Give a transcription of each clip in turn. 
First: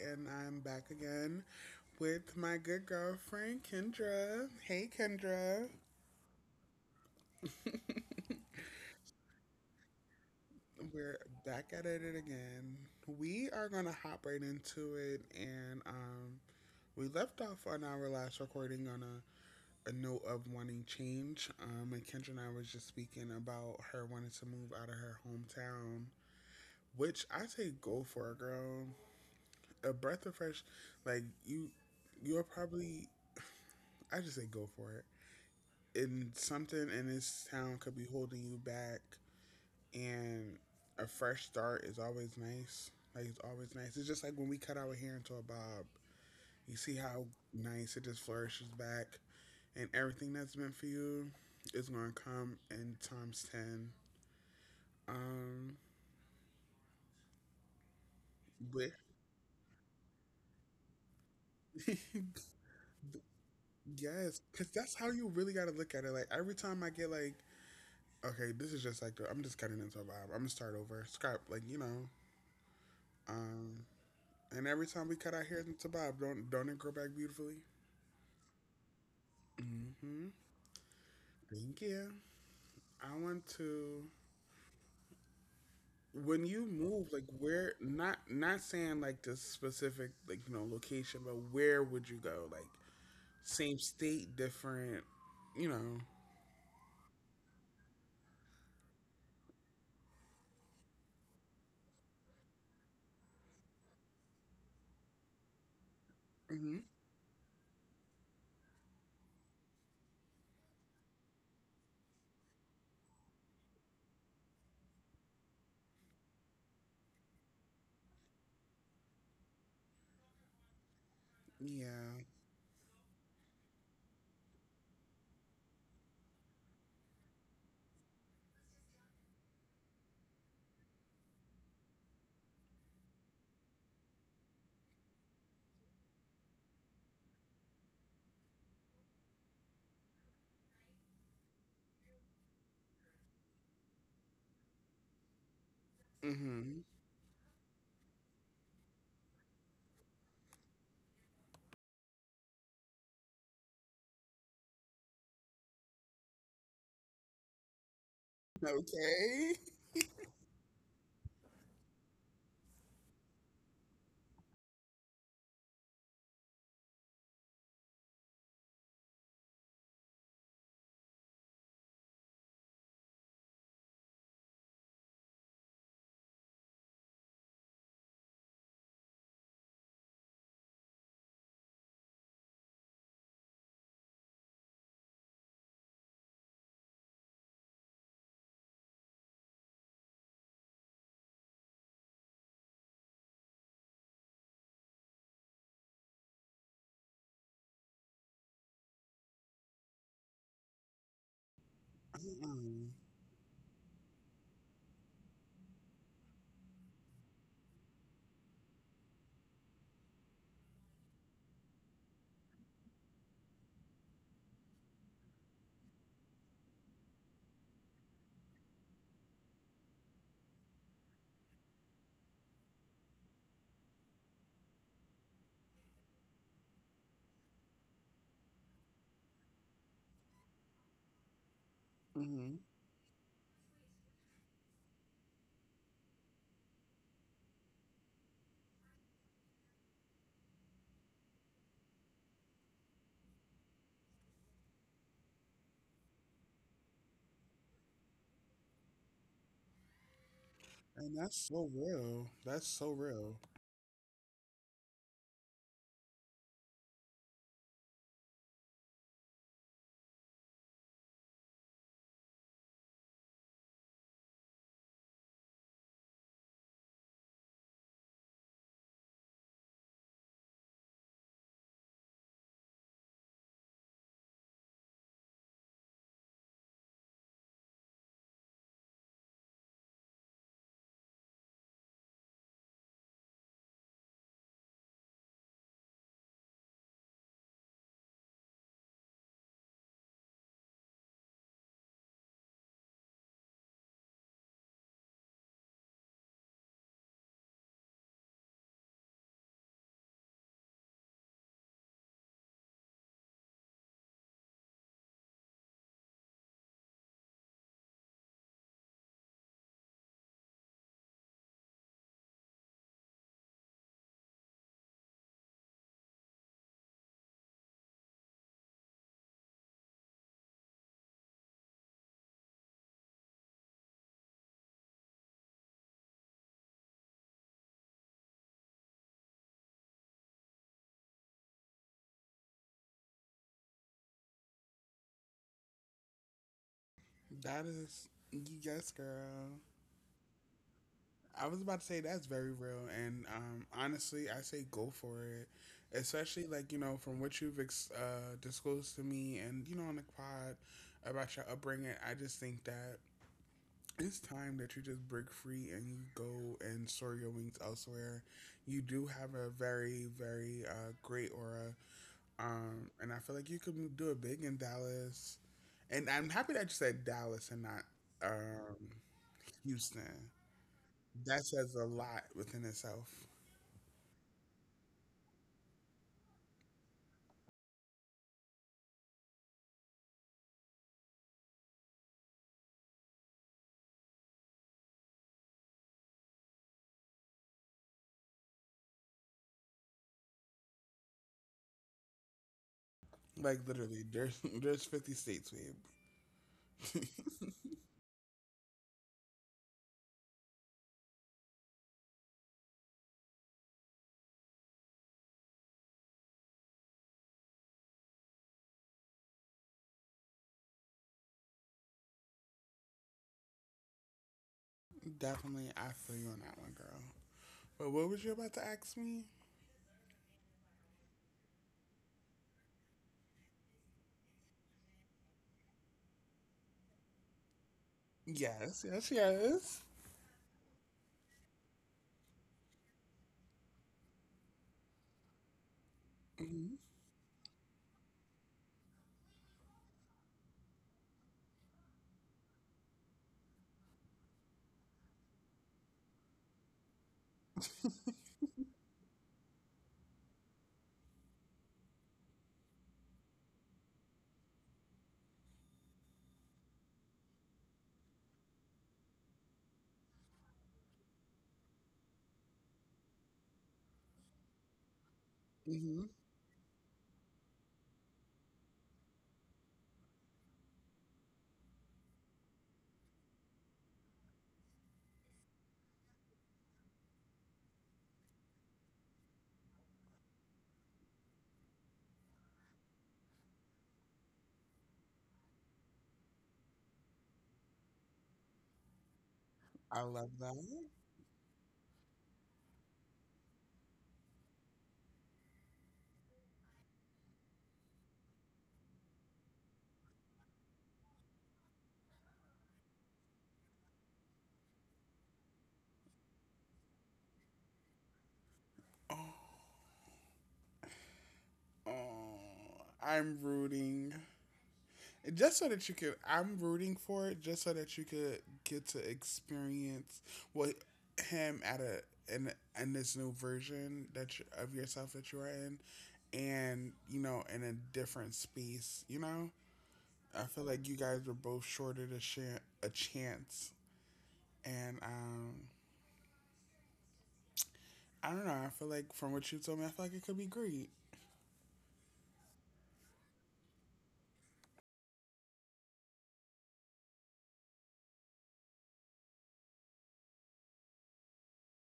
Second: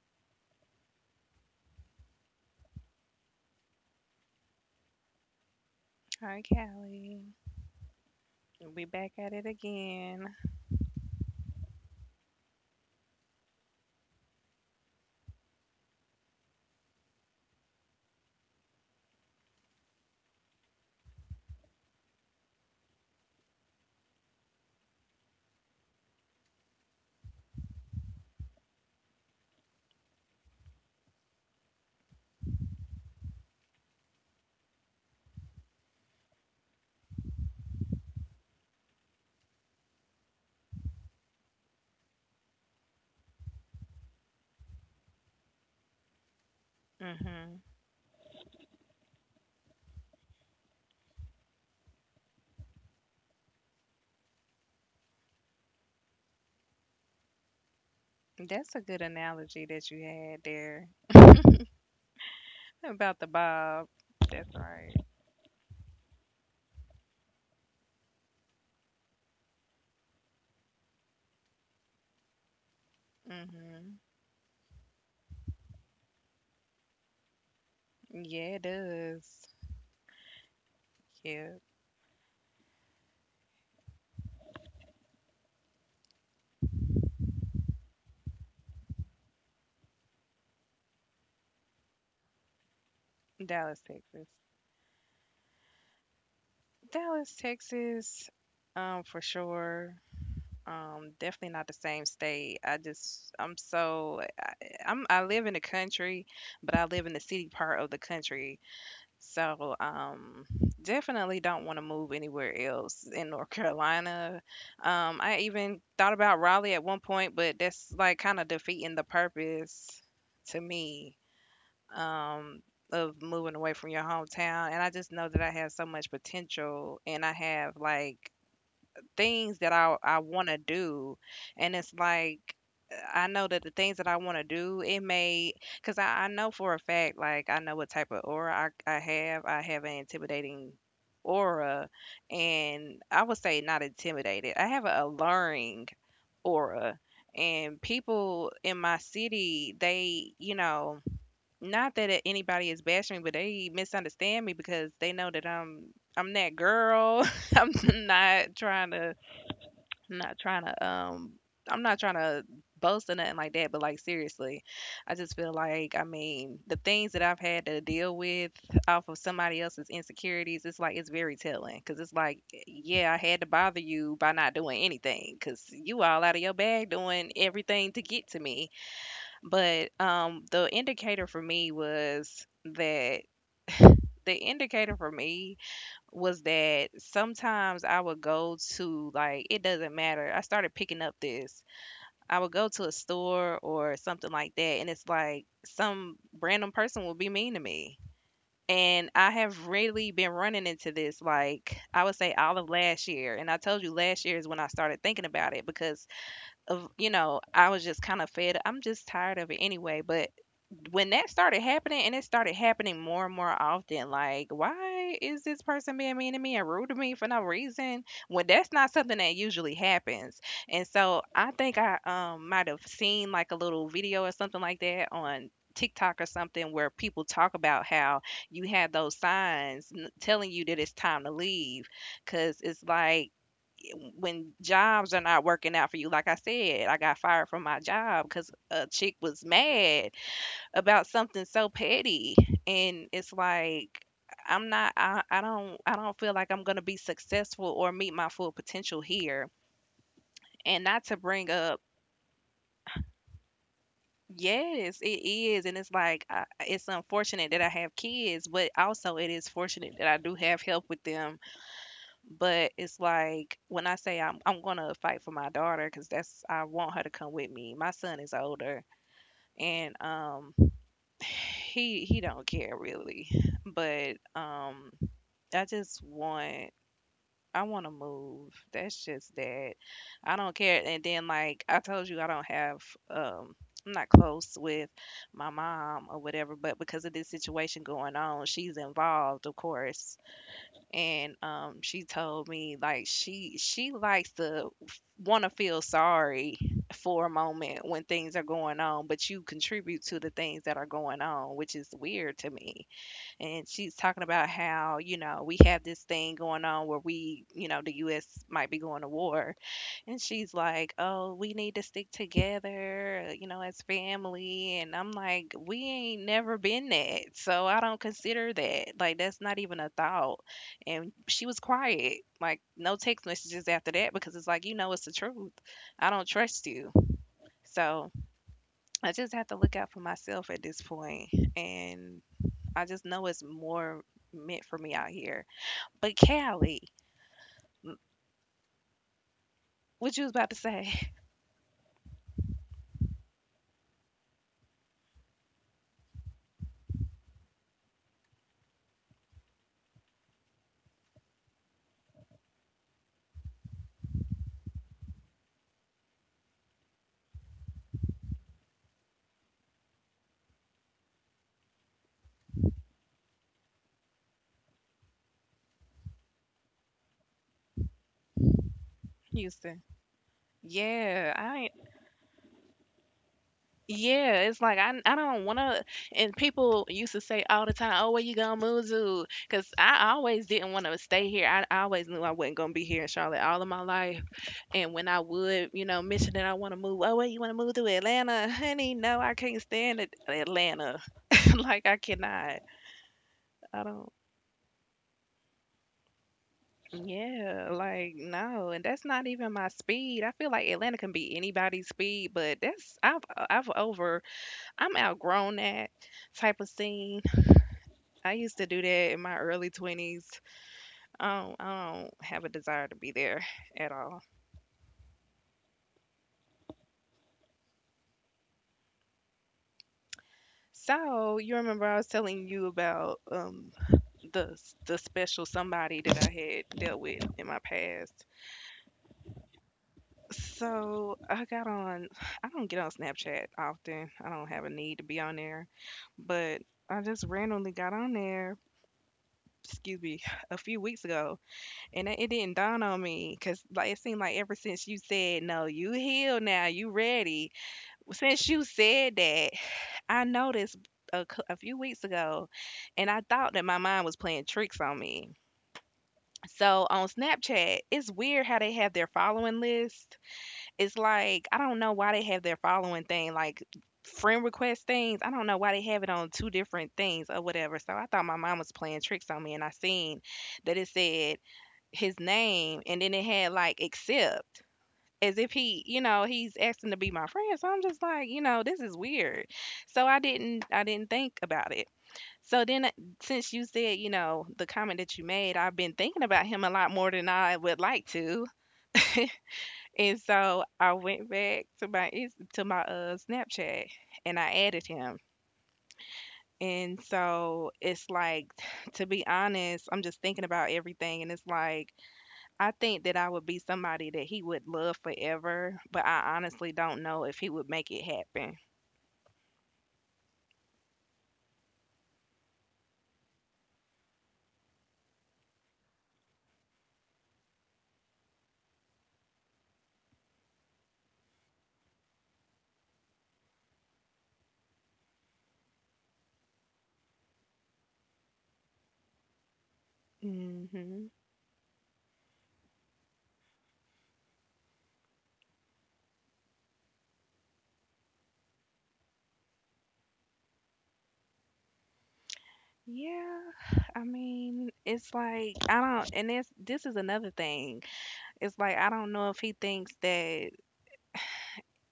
and I'm back again with my good girlfriend Kendra. Hey Kendra, Hi, Callie. We back at it again. we're back at it again. We are gonna hop right into it, and we left off on our last recording on a note of wanting change. And Kendra and I was just speaking about her wanting to move out of her hometown, which I say go for it, girl. A breath of fresh, like you're probably. I just say go for it, and something in this town could be holding you back. And a fresh start is always nice, like it's always nice. It's just like when we cut our hair into a bob, you see how Hmm. nice it just flourishes back, and everything that's meant for you is going to come in times 10. Um That's a but good analogy that you had there about the bob. Yes, That's because right. that's how you really got to look at it. Like every time I get like, okay, this is just like I'm just cutting into a bob, I'm gonna start over, scrap, um Hmm. And every time we cut our hair into bob, don't it grow back beautifully? Yeah, it does. Mm-hmm. Yeah, Thank you. I want to. When you move, like where? Not saying like this specific like you know location, but where would you go? Like Dallas, same Texas. state, different. You know. Dallas, Texas, for sure. Definitely not the same state. I live in the country, but I Mm-hmm. live in the city part of the country. So, definitely don't want to move anywhere else in North Carolina. I even thought about Raleigh at one point, but that's like kind of defeating the purpose to me, Yeah. um, of moving away from your hometown. And I just know that I have so much potential and I have like things that I want to do, and it's like I know that the things that I want to do, it may because I know for a fact, like I know what type of aura I have. I have an intimidating aura, and I would say not intimidated. I have an alluring Mm-hmm. aura. And people in my city, they, you know, not that anybody is bashing me, but they misunderstand me because they know that I'm that girl. I'm not trying to Okay. I'm not trying to um I'm not trying to boast or nothing like that, but like seriously, I just feel like I mean the things that I've had to deal with off of somebody else's insecurities, it's like it's very telling because it's like yeah, I had to bother you by not doing anything because you all out of your bag doing everything to get to me. But the indicator for me was that the indicator for me sometimes I would go to like it doesn't matter. I started picking up this. I would go to a store or something like that and it's like some random person will be mean to me. And I have really been running into this like I would say all of Mm-mm. last year. And I told you last year is when I started thinking about it because of you know I was just kind of fed I'm just tired of it anyway but when that started happening and it started happening more and more often like why is this person being mean to me and rude to me for no reason when that's not something that usually happens and so I think i might have seen like a little video or something like that on TikTok or something where people talk about how you have those signs telling you that it's time to leave because Mm-hmm. it's like when jobs are not working out for you, like I said, I got fired from my job because a chick was mad about something so petty, and it's like I'm not. I don't feel like I'm gonna be successful or meet my full potential here. And not to And that's bring so up. real. That's so real. Yes, it is, and it's like it's unfortunate that I have kids, but also it is fortunate that I do have help with them. But it's like when I say I'm gonna fight for my daughter because that's I want her to come with me. My son is older and he don't care really. But I just want I want to move. That's just that. I don't care. And then like I told you I don't have um I'm not close with my mom or whatever, but because of this situation going on, she's involved, of course, and she told me like she likes to want to feel sorry for a moment when things are going on, but you contribute to the things that are going on, which is weird to me. And she's talking about how you know we have this thing going on where we you know the U.S. might be going to war, and she's like, "Oh, we need to stick together, you know, as family." And I'm like, "We ain't never been that, so I don't consider that. Like, that's not even a thought." And she was quiet, like no text messages after that because it's like, you know, it's the truth. I don't trust you, so I just have to look out for myself at this point. And I just know it's more meant for me out here. But Callie, That mm, is. Yes, girl. what you was about to say, I was about to say that's very real, and honestly, I say go for it. Especially like you know from what you've disclosed to me, and you know, on the pod about your upbringing, I just think that it's time that you just break free and you go and soar your wings elsewhere. You do have a very, very great aura, and I feel like you could do it big in Dallas. And I'm happy that you said Dallas and not um, Houston? Houston. Yeah, That I says a lot within itself. Yeah, it's like I don't want to. And people used to say all the time, "Oh, where you gonna move to?" Because I always didn't want to stay here. I always knew I wasn't gonna be here in Charlotte all of my life. And when I would, you know, mention that I want to move, oh, where you want to move to Atlanta, honey? No, I can't stand it, Atlanta. Like I cannot. Like I don't. literally, there's there's 50 states, babe. Yeah, like no, and that's not even my speed. I feel like Atlanta can be anybody's speed, but that's I've over I'm outgrown that type of scene. I used to do that in my early 20s. I don't have a desire to be there at all. Definitely, I feel you on that one, girl. But what was you about to ask me? So, you remember I was telling you about the the special somebody that I had dealt with in my past. Yes, yes, yes. So, I got on I don't get on Snapchat often. I don't have a need to be on there, but Mhm, I just randomly got on there, excuse me, a few weeks ago, and it didn't dawn on me because like it seemed like ever since you said no, you healed now, you ready, since you said that, I noticed a few weeks ago, and I thought that my mind was playing tricks on me. So on Snapchat, it's weird how they have their following list. It's like I don't know why they have their following thing, like friend request things. I don't know why they have it mhm. on two different things or whatever. So I thought my mom was playing tricks on me, and I seen that it said his name, and then it had like accept as if he, you know, he's asking to be my friend. So I'm just like, you know, this is weird. So I didn't think about it. So then since you said, you know, the comment that you made, I've been thinking about him a lot more than I would like to. I And love so that. I went back to my to my Snapchat and I added him. And so it's like to be honest, I'm just thinking about everything and it's like I think that I would be somebody that he would love forever, but I honestly don't know if he would make it happen. Oh, oh, I'm rooting. Just so that you could, I'm rooting for it. Just so that you could get to experience what, him at a, in in this new version that you, of yourself that you are in, and you know, in a different space. You know, I feel like you Mhm. guys were both shorted a chance, and I don't know. I feel like from what you told me, I feel like it could be great. Yeah. I mean, it's like I don't and this is another thing. It's like I don't know if he thinks that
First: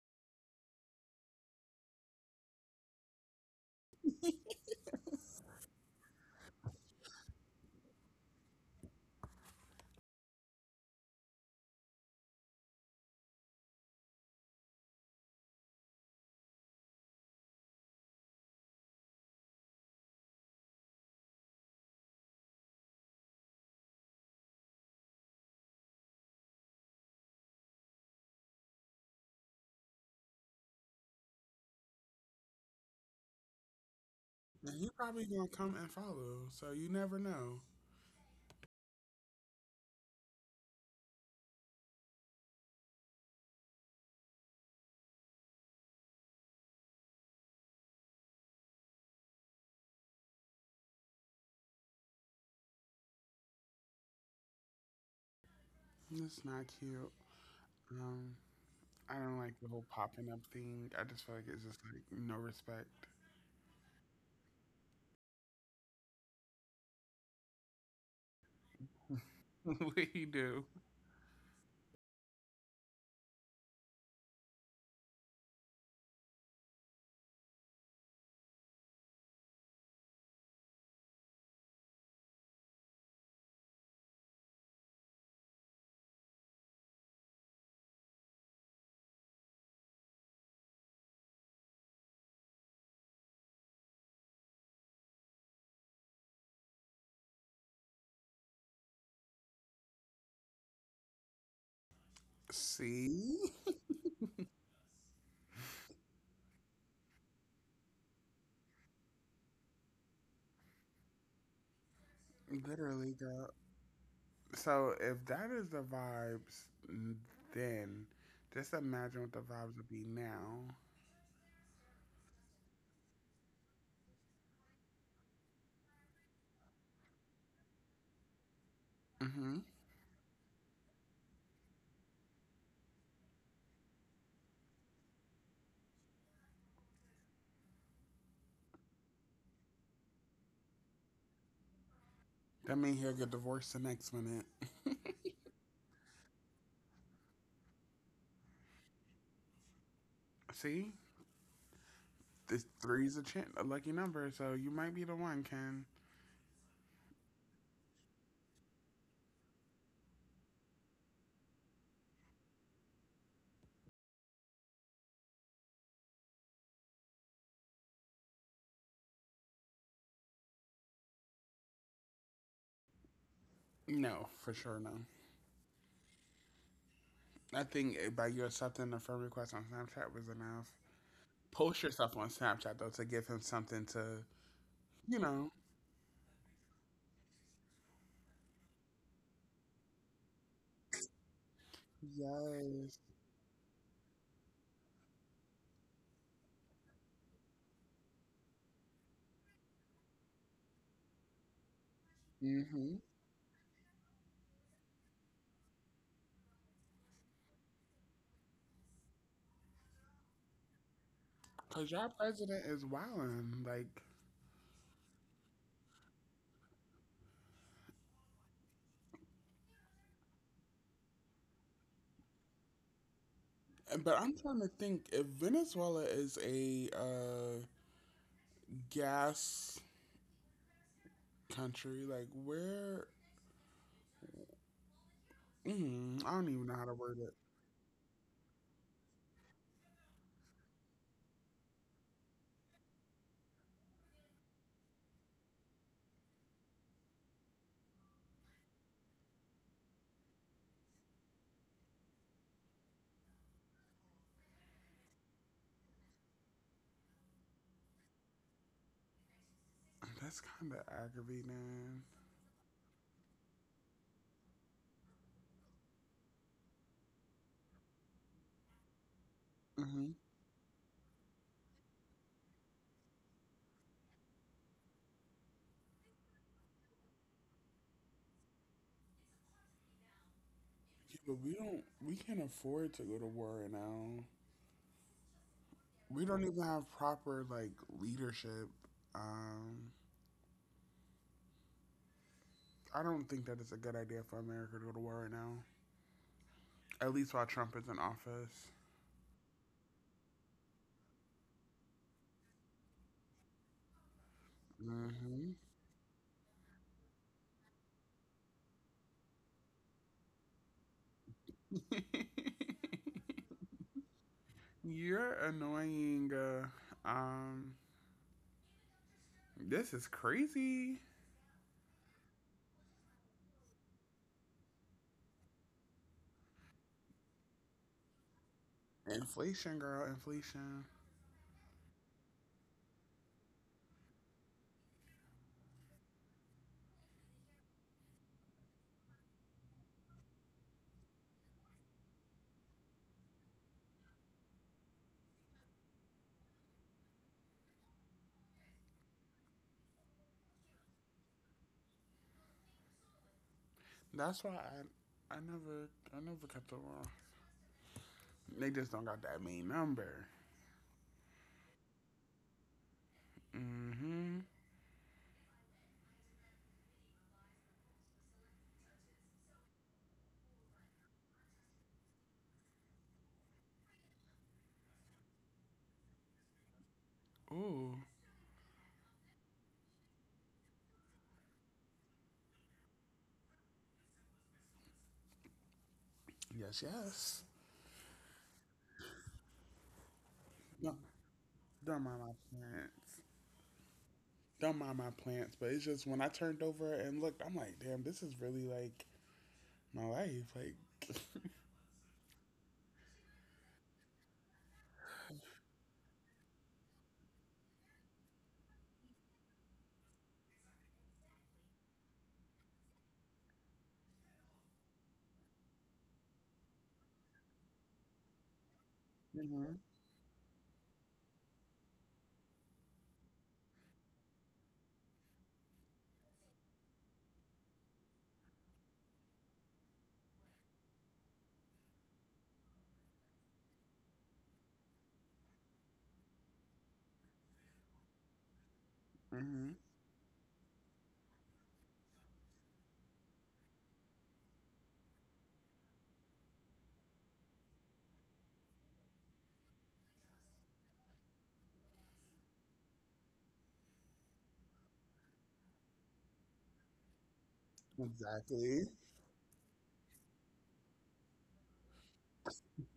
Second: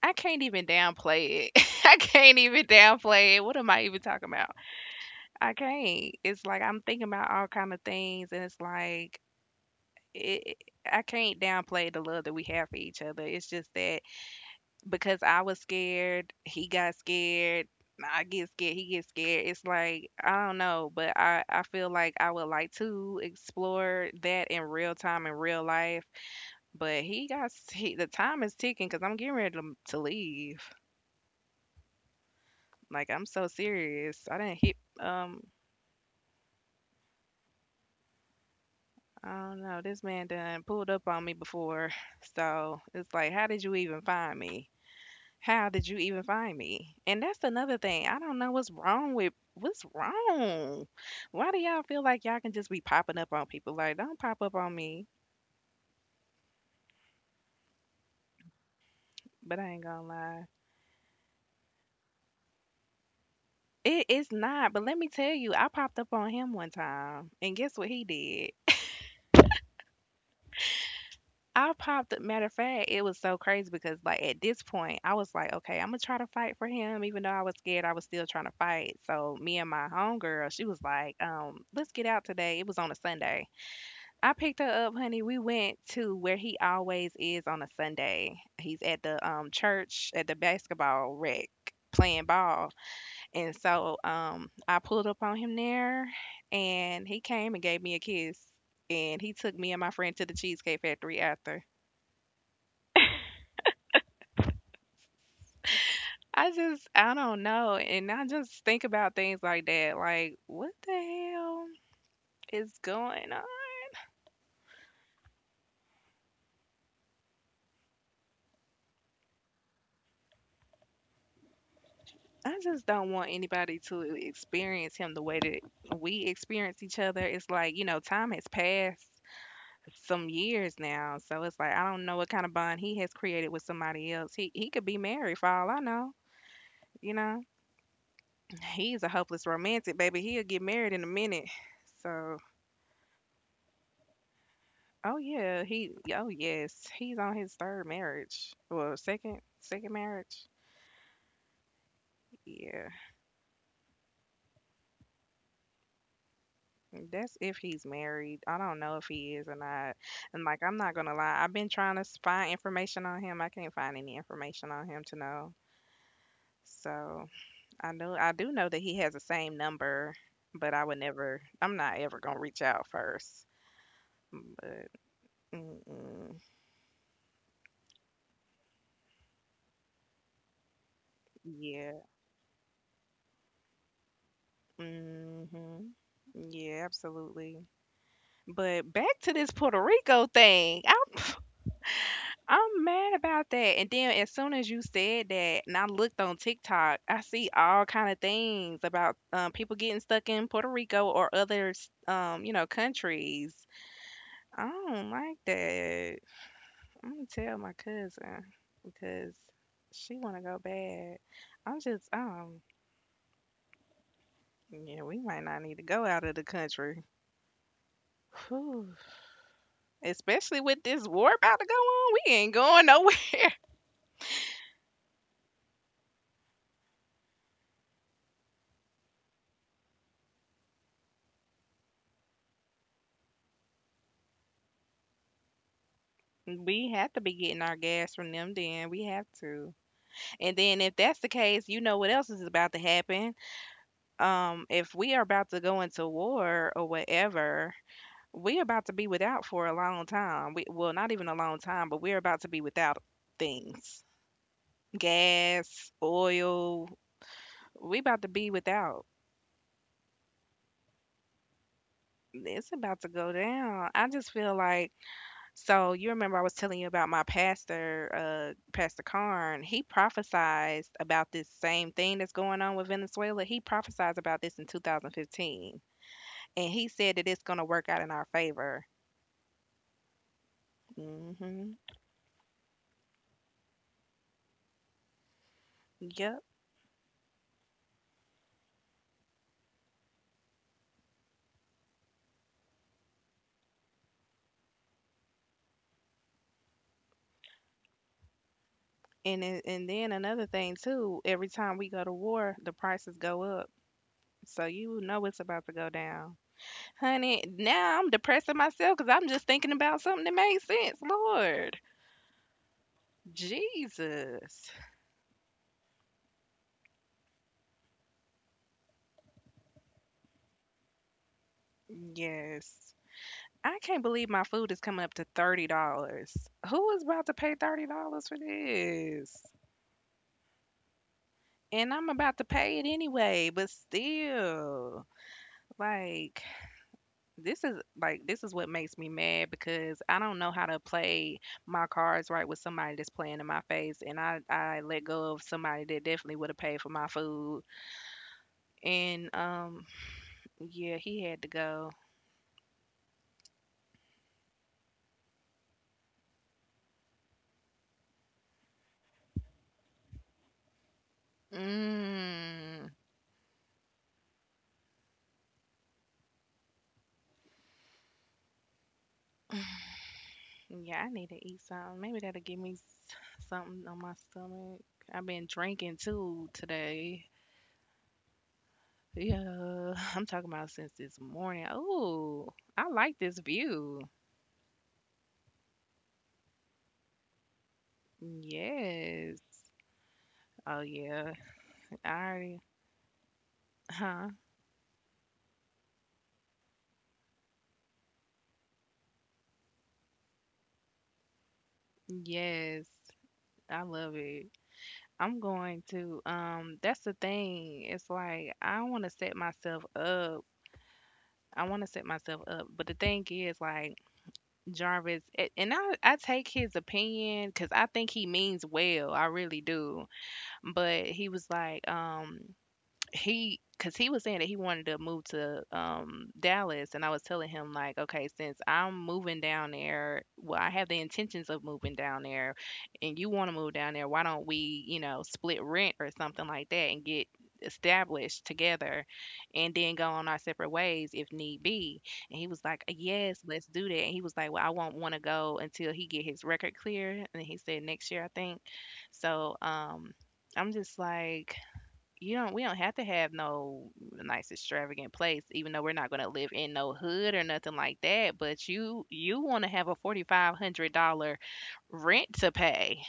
I can't even downplay it. I can't even downplay it. What am I even talking about? I can't. It's like I'm thinking about all kind of things and it's like it, I can't downplay the love that we have for each other. It's just that because I was scared, he got scared, I get scared, he gets scared. It's like I don't know, but I feel like I would like to explore that in real time in real life. But the time is ticking because I'm getting ready to leave. Like I'm so serious. I didn't hit Now, you probably um. gonna come and follow, so you never know. I don't know. This man done pulled up on me before, so it's like, how did you even find me? How did you even find me? And that's another thing. I don't know what's wrong with what's wrong. Why do y'all feel like y'all can just be popping up on people? Like, don't pop up on me. It's not cute. Um, I don't like But I the ain't whole gonna popping up lie. thing. I just feel like it's just like no respect. It's not. But let me tell you, I popped up on him one time, and guess what he did? What you do? I popped up. Matter of fact, it was so crazy because, like, at this point, I was like, okay, I'm gonna try to fight for him, even though I was scared. I was still trying to fight. So me and my homegirl, she was like, let's get out today. It was on a Sunday. I picked her up, honey. We went to where he always is on a Sunday. He's at the church at the basketball rec playing ball. And so I pulled up on him there and he came and gave me a kiss. And he took me and my friend to the Cheesecake Factory after. See, I don't know. And I just think about things like that. Like, what the hell is literally, going on? girl. So if that is the vibes, mm, then just imagine what the vibes would be now. I just don't want anybody to experience him the way that we experience each other. It's like, you know, time has passed Hmm. some years now. So it's like I don't know what kind of bond he has created with somebody else. He could be married for all I know, you know. He's a hopeless romantic, baby. He'll get married in a minute. So That means he'll get divorced the next minute. oh yeah, he oh yes. He's on his third marriage. Well, second marriage. See, this Yeah. three's a chin, a lucky number, so you might be the one, Ken. That's if he's married. I don't know if he is or not. And like, I'm not gonna lie, I've been trying to find information on him. I can't find any information on him to know. So I know I do know that he has the same number, but I would never. I'm not ever gonna reach out first. No, Mm, for sure, but no. mm-mm, I think by you accepting the friend request on Snapchat was enough. Post yeah, yourself on Snapchat though to give him something to, you know. hmm, yeah, absolutely. But back to this Puerto Rico thing. I'm Yes. mad about that. And then as soon as you said that, and I looked on TikTok, I see all kind of things about people getting stuck in Puerto Rico or other, you know, Mhm. countries. I don't like that. I'm gonna tell my cousin because she wanna go bad. I'm Cause just, y'all president is wildin', like. yeah, we might not need to go out of the country. Whew. Especially with this war about to go on. We ain't going nowhere. But I'm trying to think if Venezuela is a gas country, like where? I don't even know how to We have word to it. be getting our gas from them. Then we have to. And then if that's the case, you know what else is about to happen. If we are about to go into war or whatever, we're about to be without for a long time. We, well, not even a long time, but we're about to be without things. Gas, oil. We about to be without. That's kind of aggravating. It's about to go down. I just feel like, so you remember I was telling you about my pastor, Pastor Karn. He Hmm. prophesized about this same thing that's going on with Venezuela. He prophesized about this in 2015, and he said that it's going to work out in our favor. Yeah, but we Hmm. don't. We can't afford to go to war right now. We Yep. don't even have proper like leadership. Um, I don't think that it's a good idea for America to go to war right now. At least while Trump is in office. And then another thing too. Every time we go to war, the prices go up. So you know it's Hmm. about to go down, honey. Now I'm depressing myself because I'm just thinking about something that makes sense. Lord, Jesus. You're annoying. Um, this is crazy. Yes. I can't believe my food is coming up to $30. Who is about to pay $30 for this? Inflation, girl, inflation. And I'm about to pay it anyway, but still. Like, this is like, this is what makes me mad because I don't know how to play my cards right with somebody that's playing in my face and I let go of somebody that definitely would have paid for my food and yeah, he had to go. That's why I never, I never, kept the war. They just don't got that main number. Mm. Mm-hmm. Yeah, I need to eat something. Maybe that'll give me something on my stomach. I've been drinking too today. Ooh. Yeah, I'm talking about since this morning. Oh, I like this view. Yes, yes. Yes. Oh, No, yeah. I don't mind my already, plants. huh? Don't mind my plants. But it's just when I turned over and looked, I'm like, damn, this is really like my life. Like, Yes. I love it. I'm going to, that's the thing. It's like, I want to set myself up. I want to set myself up. But the thing is, like, Jarvis, and I take his opinion because I think he means well. I really Hmm. do. But he was like, he, because he was saying that he wanted to move to Dallas, and I was telling him like, okay, since I'm moving down there, well, I have the intentions of moving down there, and you want to move down there, why don't we, you know, split rent or something like that and get established together and Hmm. then go on our separate ways if need be. And he was like, yes, let's do that." And he was like, well, I won't want to go until he get his record clear, and he said next year I think. So I'm just like, you don't, we don't have to have no nice extravagant place. Even though we're not going to live in no hood or nothing like that, but Exactly. you want to have a $4500 rent to pay,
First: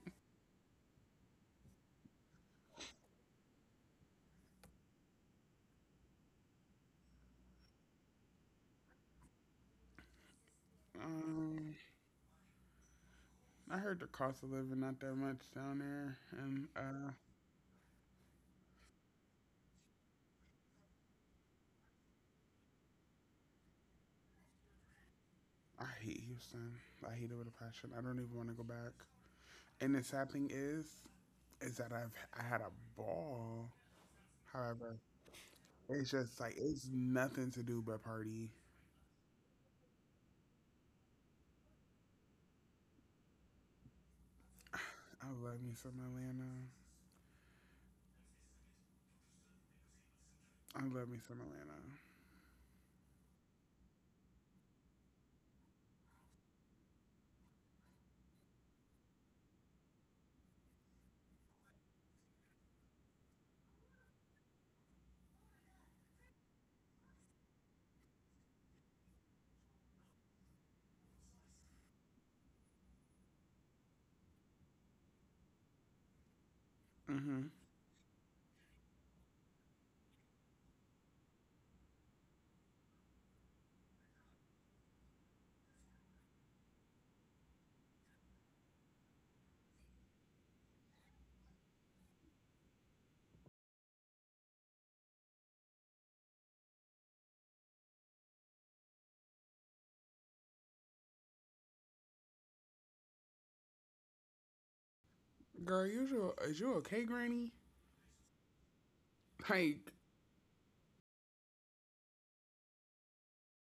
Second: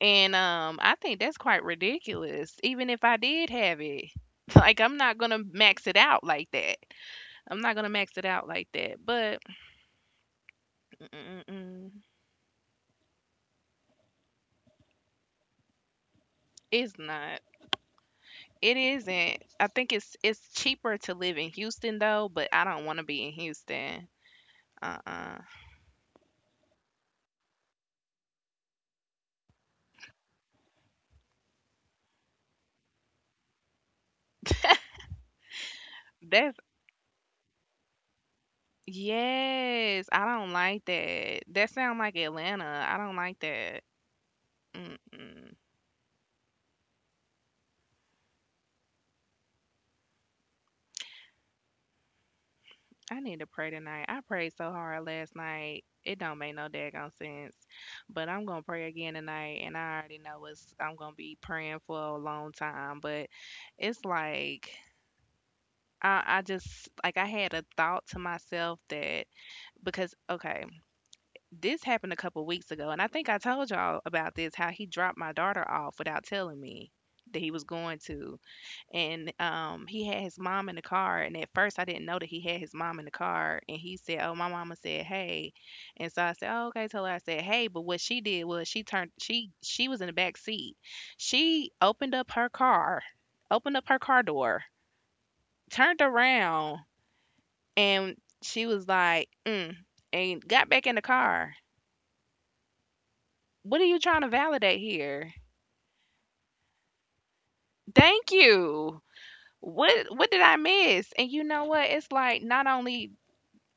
and I think that's quite ridiculous even if I did have it. Like, I'm not going to max it out like that. I'm not going to max it out like that, but Um, mm-mm-mm, I heard the cost of living not that much down there, and it's not it isn't. I think it's cheaper to live in Houston though, but I don't want to be in Houston. Uh-uh. I hate Houston. I hate it with a passion. I don't even want to go back. And the sad thing is that I had a ball. However, it's just like that's it's nothing to do but party. Yes, I don't like that. That sound like Atlanta. I don't like that. I Mm-mm. love me some Atlanta. I love me some Atlanta. I need to pray tonight. I prayed so hard last night. It don't make no daggone sense. But I'm gonna pray again tonight, and I already know it's, I'm gonna be praying for a long time. But it's like I just like I had a thought to myself that, because okay, this happened a couple weeks ago, and I think I told y'all about this, how he dropped my daughter off without telling me that he Hmm. was going to. And he had his mom in the car, and at first I didn't know that he had his mom in the car, and he said, "Oh, my mama said, 'Hey.'" And so I said, "Oh, okay." Told her, I said, "Hey," but what she did was she turned, she was in the back seat. She opened up her car, opened up her car door, turned around, and she was like, mm, and got back in the car. What are you trying to validate here? Girl, usual is you okay, Granny? Thank you. Like What did I miss? And you know what? It's like not only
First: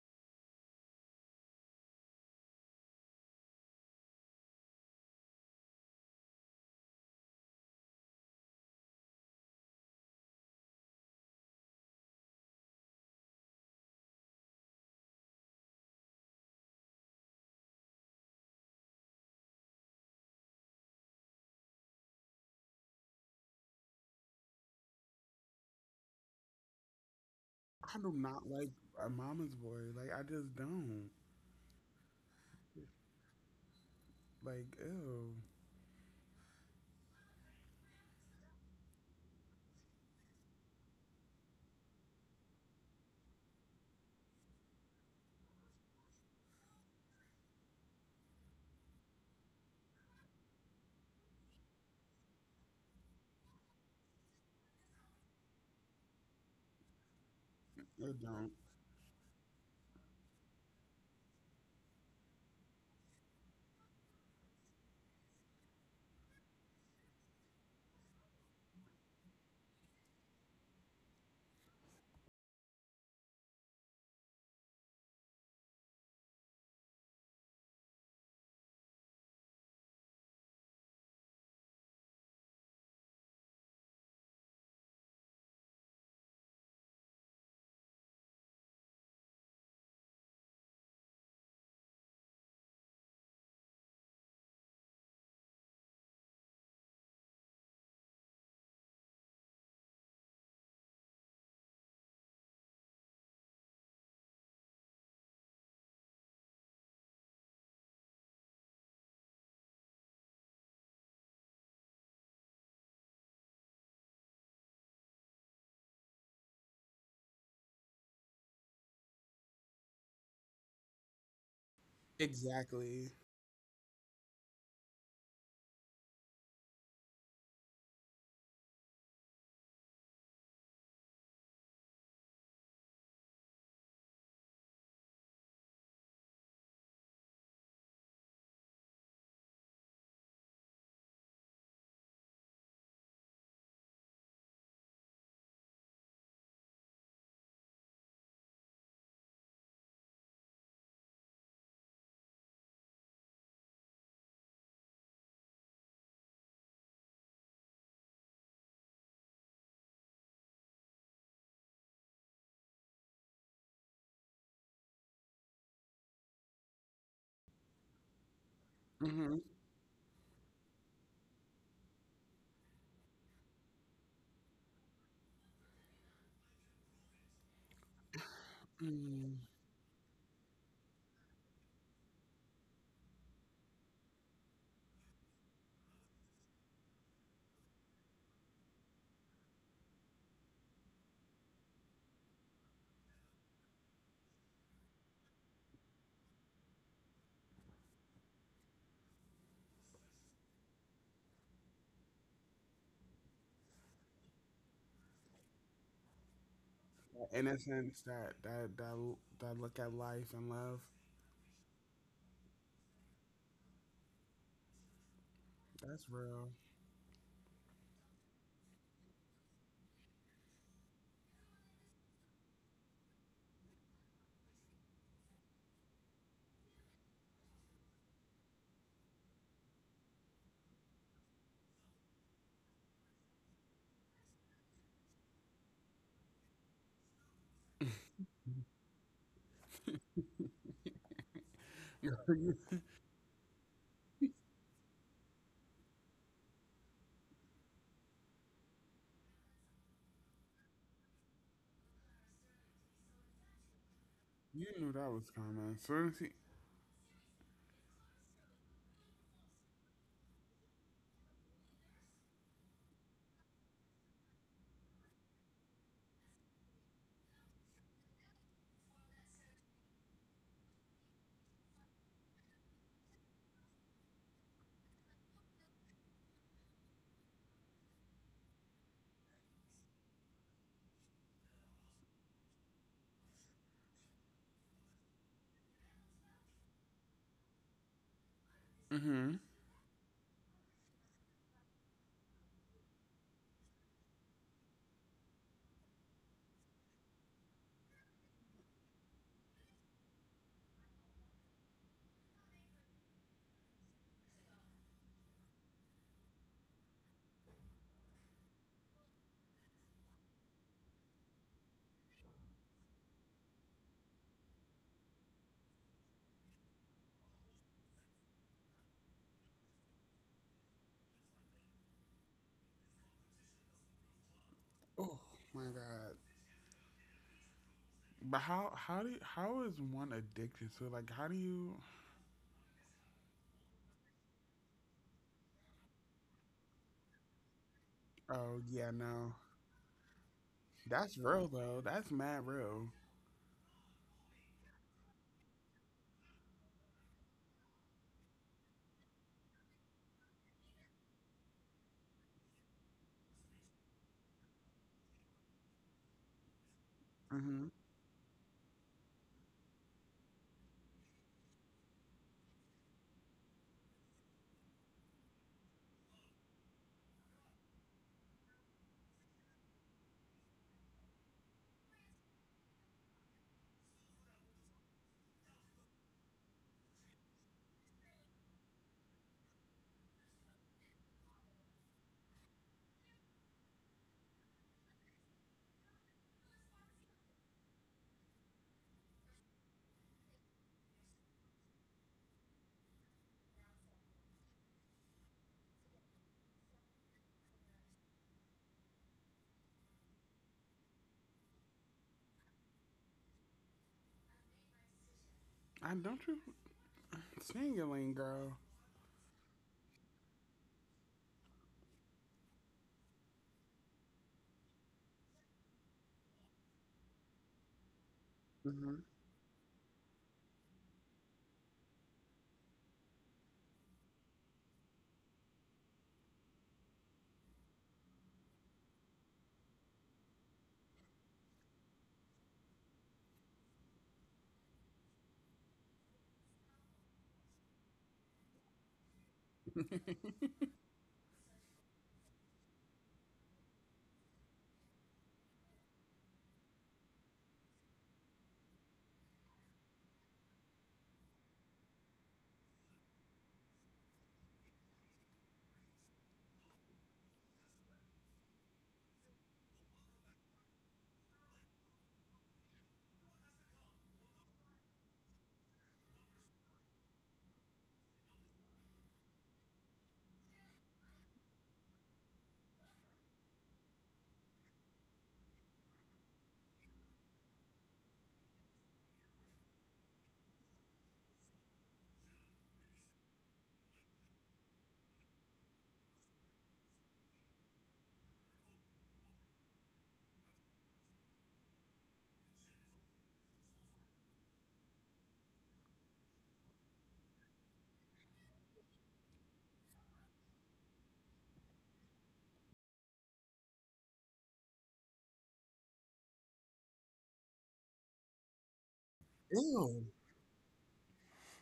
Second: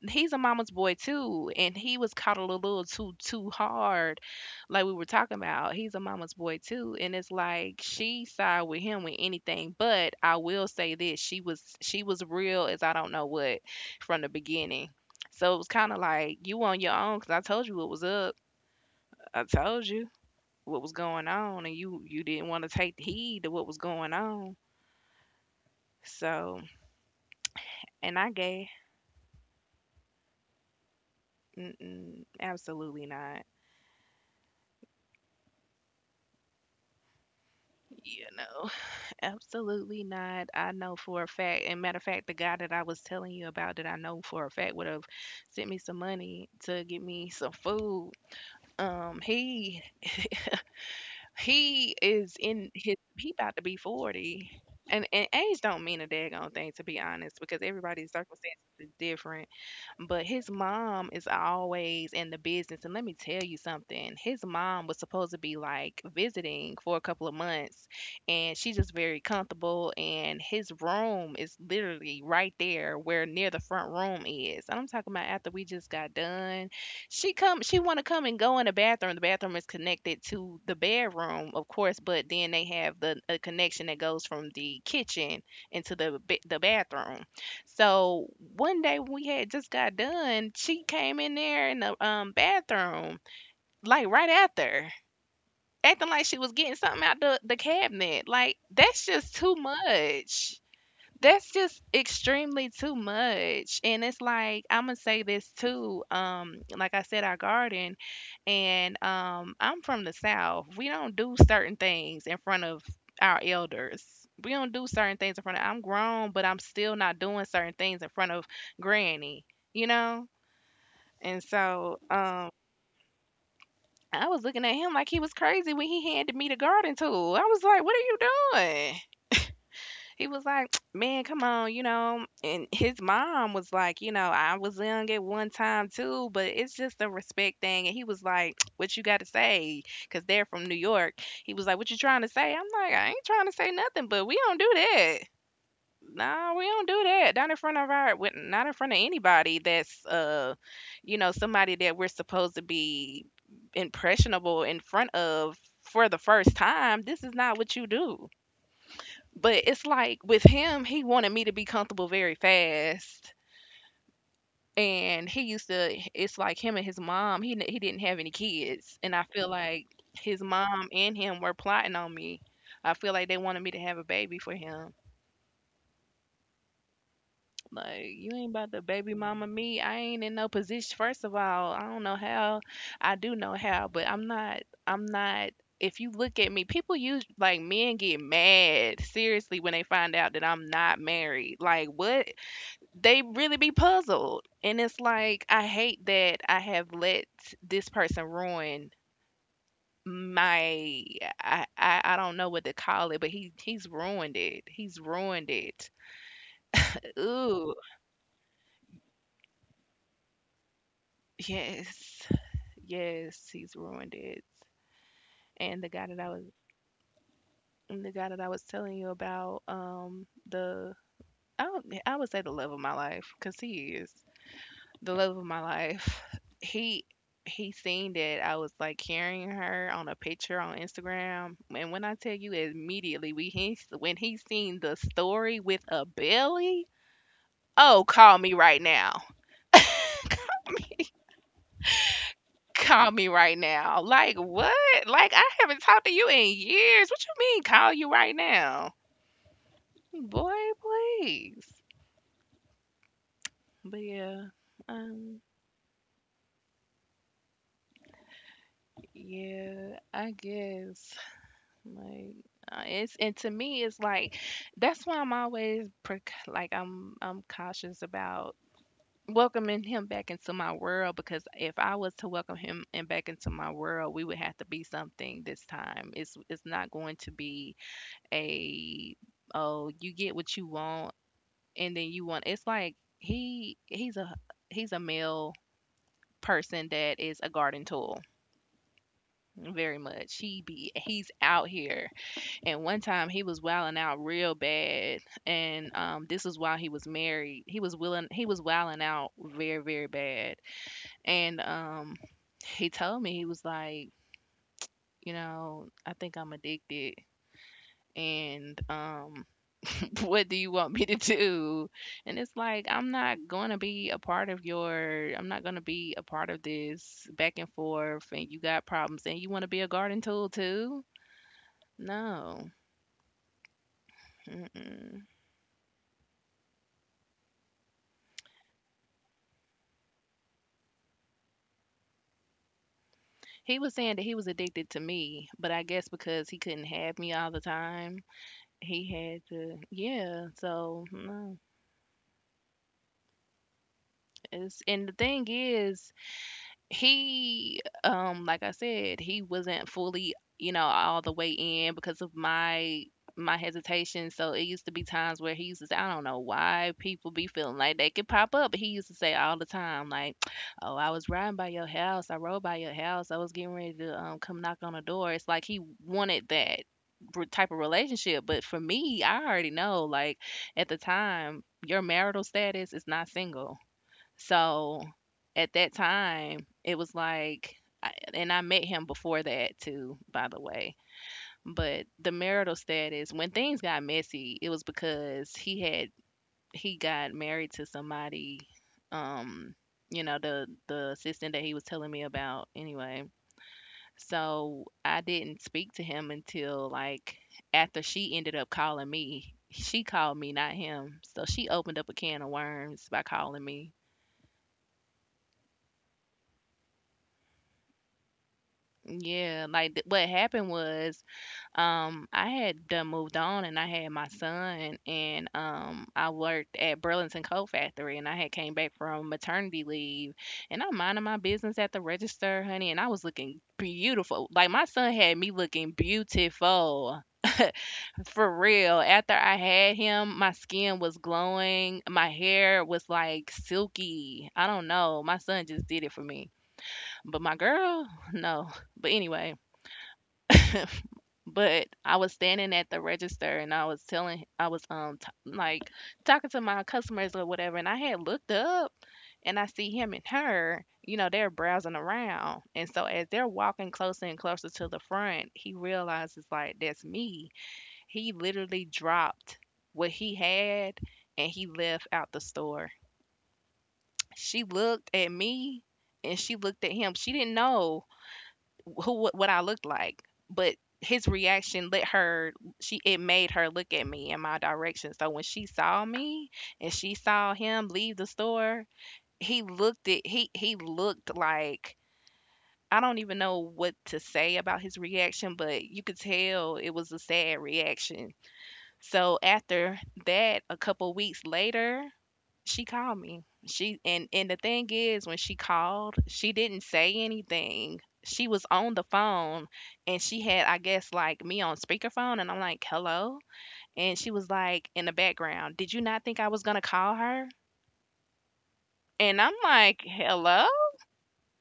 he's a mama's boy too, and he was coddled a little too hard, like we were talking about. He's a mama's boy too, and it's like she side with him with anything. But I will say this: she was real as I don't know what, from the beginning. So it was kind of like you on your own, because I told you what was up. I told you what was going on, and you didn't want to take heed to what was going on. So I do and I not like gay, a mama's boy. Like I just don't. mm-mm, absolutely not. Like ew, You know. Absolutely not. I know for a fact, and matter of fact, the guy that I was telling you about that I know for a fact would have sent me some money to get me some food. He is in his, he about to be 40, and age don't mean a daggone thing, to be honest, because I everybody's don't. circumstances is different, but his mom is always in the business, and let me tell you something, his mom was supposed to be, like, visiting for a couple of months, and she's just very comfortable, and his room is literally right there where near the front room is, and I'm talking about after we just got done, she wanna come and go in the bathroom. The bathroom is connected to the bedroom, of course, but then they have the a connection that goes from the kitchen into the ba the bathroom. So, one day when we had just got done, she came in there in the, bathroom, like, right after, acting like she was getting something out the cabinet. Like, that's just too much. That's just extremely too much. And it's like, I'm gonna say this too, like I said, our garden. And I'm from the South, we don't do certain things in front of our elders. We don't do certain things in front of, I'm grown but I'm still not doing certain things in front of granny, you know. And so Exactly. I was looking at him like he was crazy when he handed me the garden tool. I was like, what are you doing? He was like, "Man, come on, you know." And his mom was like, "You know, I was young at one time too, but it's just a respect thing." And he was like, "What you got to say?" Because they're from New York. He was like, "What you trying to say?" I'm like, "I ain't trying to say nothing, but we don't do that. No, we don't do that. Not in front of our, not in front of anybody that's, you know, somebody that we're supposed to be impressionable in front of." For the first time, this is not what you do. But it's like with him, he wanted me to be comfortable very fast. And he used to, it's like him and his mom, he didn't have any kids. And I Hmm. feel like his mom and him were plotting on me. I feel like they wanted me to have a baby for him. Like, you ain't about to baby mm mama me. I ain't in no position. First of all, I don't know how. I do know how, but I'm not. If you look at me, people use like men get mad seriously when they find out that I'm not married. Like, what? They really be puzzled. And it's like, I hate that I have let this person ruin my— I don't know what to call it, but he's ruined it. He's ruined it. That Ooh, innocence, that look at life and love. yes. Yes, he's ruined it. And the That's guy that I real. was and the guy that I was telling you about, the— I would say the love of my life, cause he is. The love of my life. He he seen that I was like carrying her on a picture on Instagram, and when I tell you immediately, we he when he seen the story with a belly, oh, call me right now. you, Call me right now. Like what? Like I haven't talked to you in years. What you mean call you right now? Boy, please. But yeah. you knew that was Um coming. So he, yeah, I guess. Like, it's— and to me it's like that's why I'm always pre— like I'm cautious about welcoming him back into my world, because if I was to welcome him and back into my world, we would have to be something this time. It's not going to be a— oh, you get what you want and then you want— it's like he's a— he's a male person that is a garden tool, mm-hmm. very much. He's out here. And one time he was wilding out real bad, and this was while he was married. He was willing. He was wilding out very, very bad. And he told me, he was like, you know, I think I'm addicted. And what do you want me to do? And it's like, I'm not gonna be a part of your— I'm not gonna be a part of this back and forth. And you got problems, and you want to be a garden tool too? No. Oh Mm-mm. my god. But how how is one addicted to it? Like how do you? He was saying that he was addicted to me, but I guess because he couldn't have me all the time, Oh yeah, he no. had to, yeah. That's So, real no. though. That's mad real. It's— and the thing is, he, like I said, he wasn't fully, you know, all the way in because of my— my hesitation. So it used to be times where he used to say— I don't know why people be Mm-hmm. feeling like they could pop up, but he used to say all the time, like, oh, I was riding by your house, I rode by your house, I was getting ready to come knock on the door. It's like he wanted that re— type of relationship. But for me, I already know, like, at the time, your marital status is not single, so, at that time, it was like— I, and I met him before that too, by the way. But the marital status, when things got messy, it was because he had— he got married to somebody, um, you know, the assistant that he was telling me about anyway. So I didn't speak to him until like after she ended up calling me. She called me, not him. So she opened up a can of worms by calling me. I don't, you sing it, Lane girl. Yeah, like, th— what happened was, I had done moved on and I had my son and, I worked at Burlington Coat Factory and I had came back from maternity leave, and I'm minding my business at the register, honey, and I was looking beautiful. Like my son had me looking beautiful. For real. After I had him, my skin was glowing. My hair was like silky. I don't know. My son just did it for me. But my girl, no. But anyway, but I was standing at the register and I was telling— I was t— like talking to my customers or whatever, and I had looked up and I see him and her, you know, they're browsing around. And so as they're walking closer and closer to the front, he realizes like that's me. He literally dropped what he had and he left out the store. She looked at me and she looked at him. She didn't know who— what I looked like, but his reaction let her— she— it made her look at me in my direction. So when she saw me and she saw him leave the store, he looked— it he looked like— I don't even know what to say about his reaction, but you could tell it was a sad reaction. So after that, a couple weeks later, she called me. She— and the thing is, when she called, she didn't say anything. She was on the phone and she had I guess like me on speakerphone and I'm like, "Hello?" And she was like in the background, "Did you not think I was going to call her?" And I'm like, Ew. "Hello?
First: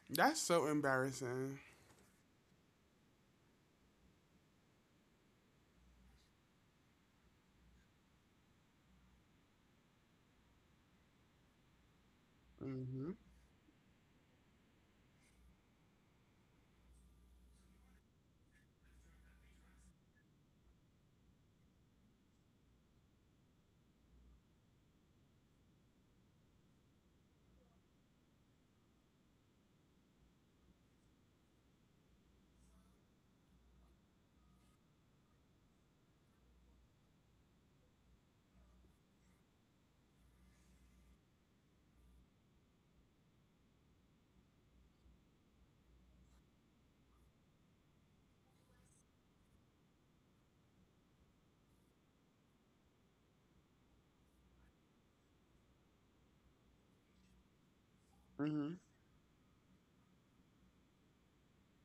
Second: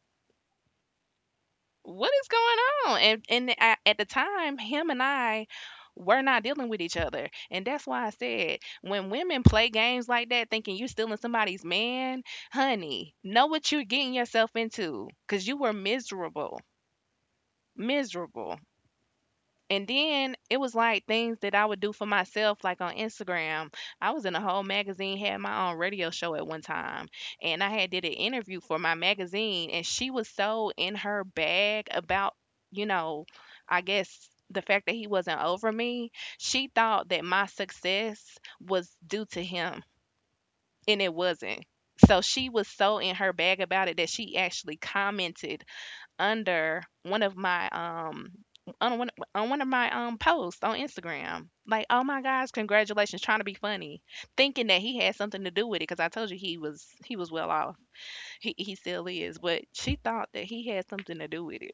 That's so embarrassing. What is going on?" And I— at the time, him and I were not dealing with each other, and that's why I said, when women play games like that, thinking you stealing somebody's man, Mm-hmm. honey, know what you're getting yourself into, cause you were miserable, miserable. And then it was like things that I would do for myself, like on Instagram. I was in a whole magazine, had my own radio show at one time, and I had did an interview for my magazine, and she was so in her bag about, you know, I guess the fact that he wasn't over me. She thought that my success was due to him, and it wasn't. So she was so in her bag about it that she actually commented under one of my on one of my posts on Instagram. Like, oh my gosh, congratulations, trying to be funny, thinking that he had something to do with it, because I told you he was— he was well off. He Mm-hmm. he still is, but she thought that he had something to do with it,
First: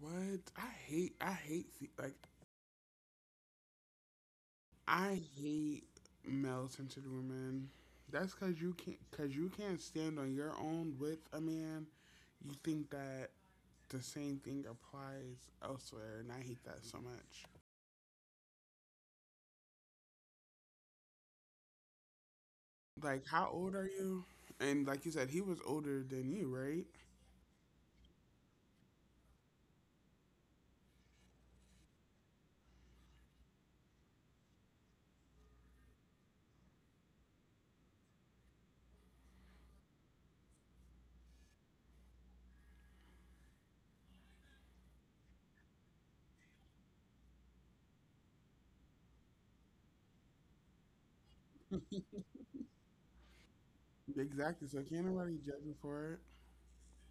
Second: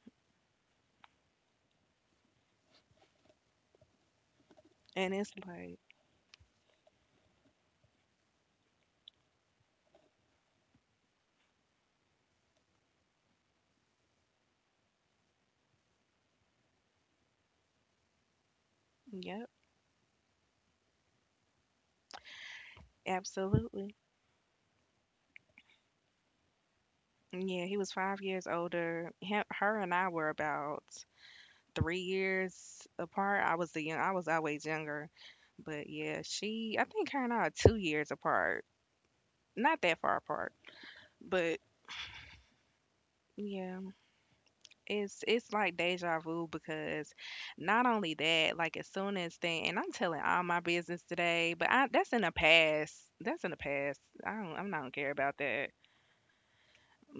What? Like and I it's like, hate male centered women. That's cause you can't stand on your own with a man. You think that the same thing applies elsewhere, and I hate that so much. yep, Like how old are absolutely. you? And like you said, he was older than you, right? Yeah, he was 5 years older. Him, her and I were about 3 years apart. I was the young— I was always younger, but yeah, she— I think her and I are 2 years apart, not that far apart, but yeah, it's like deja vu because not only that, like as soon as thing— and I'm telling all my business today, but I— that's in the past. That's in the past. I don't— I'm Exactly. not So gonna care can't about nobody that. judge him for it.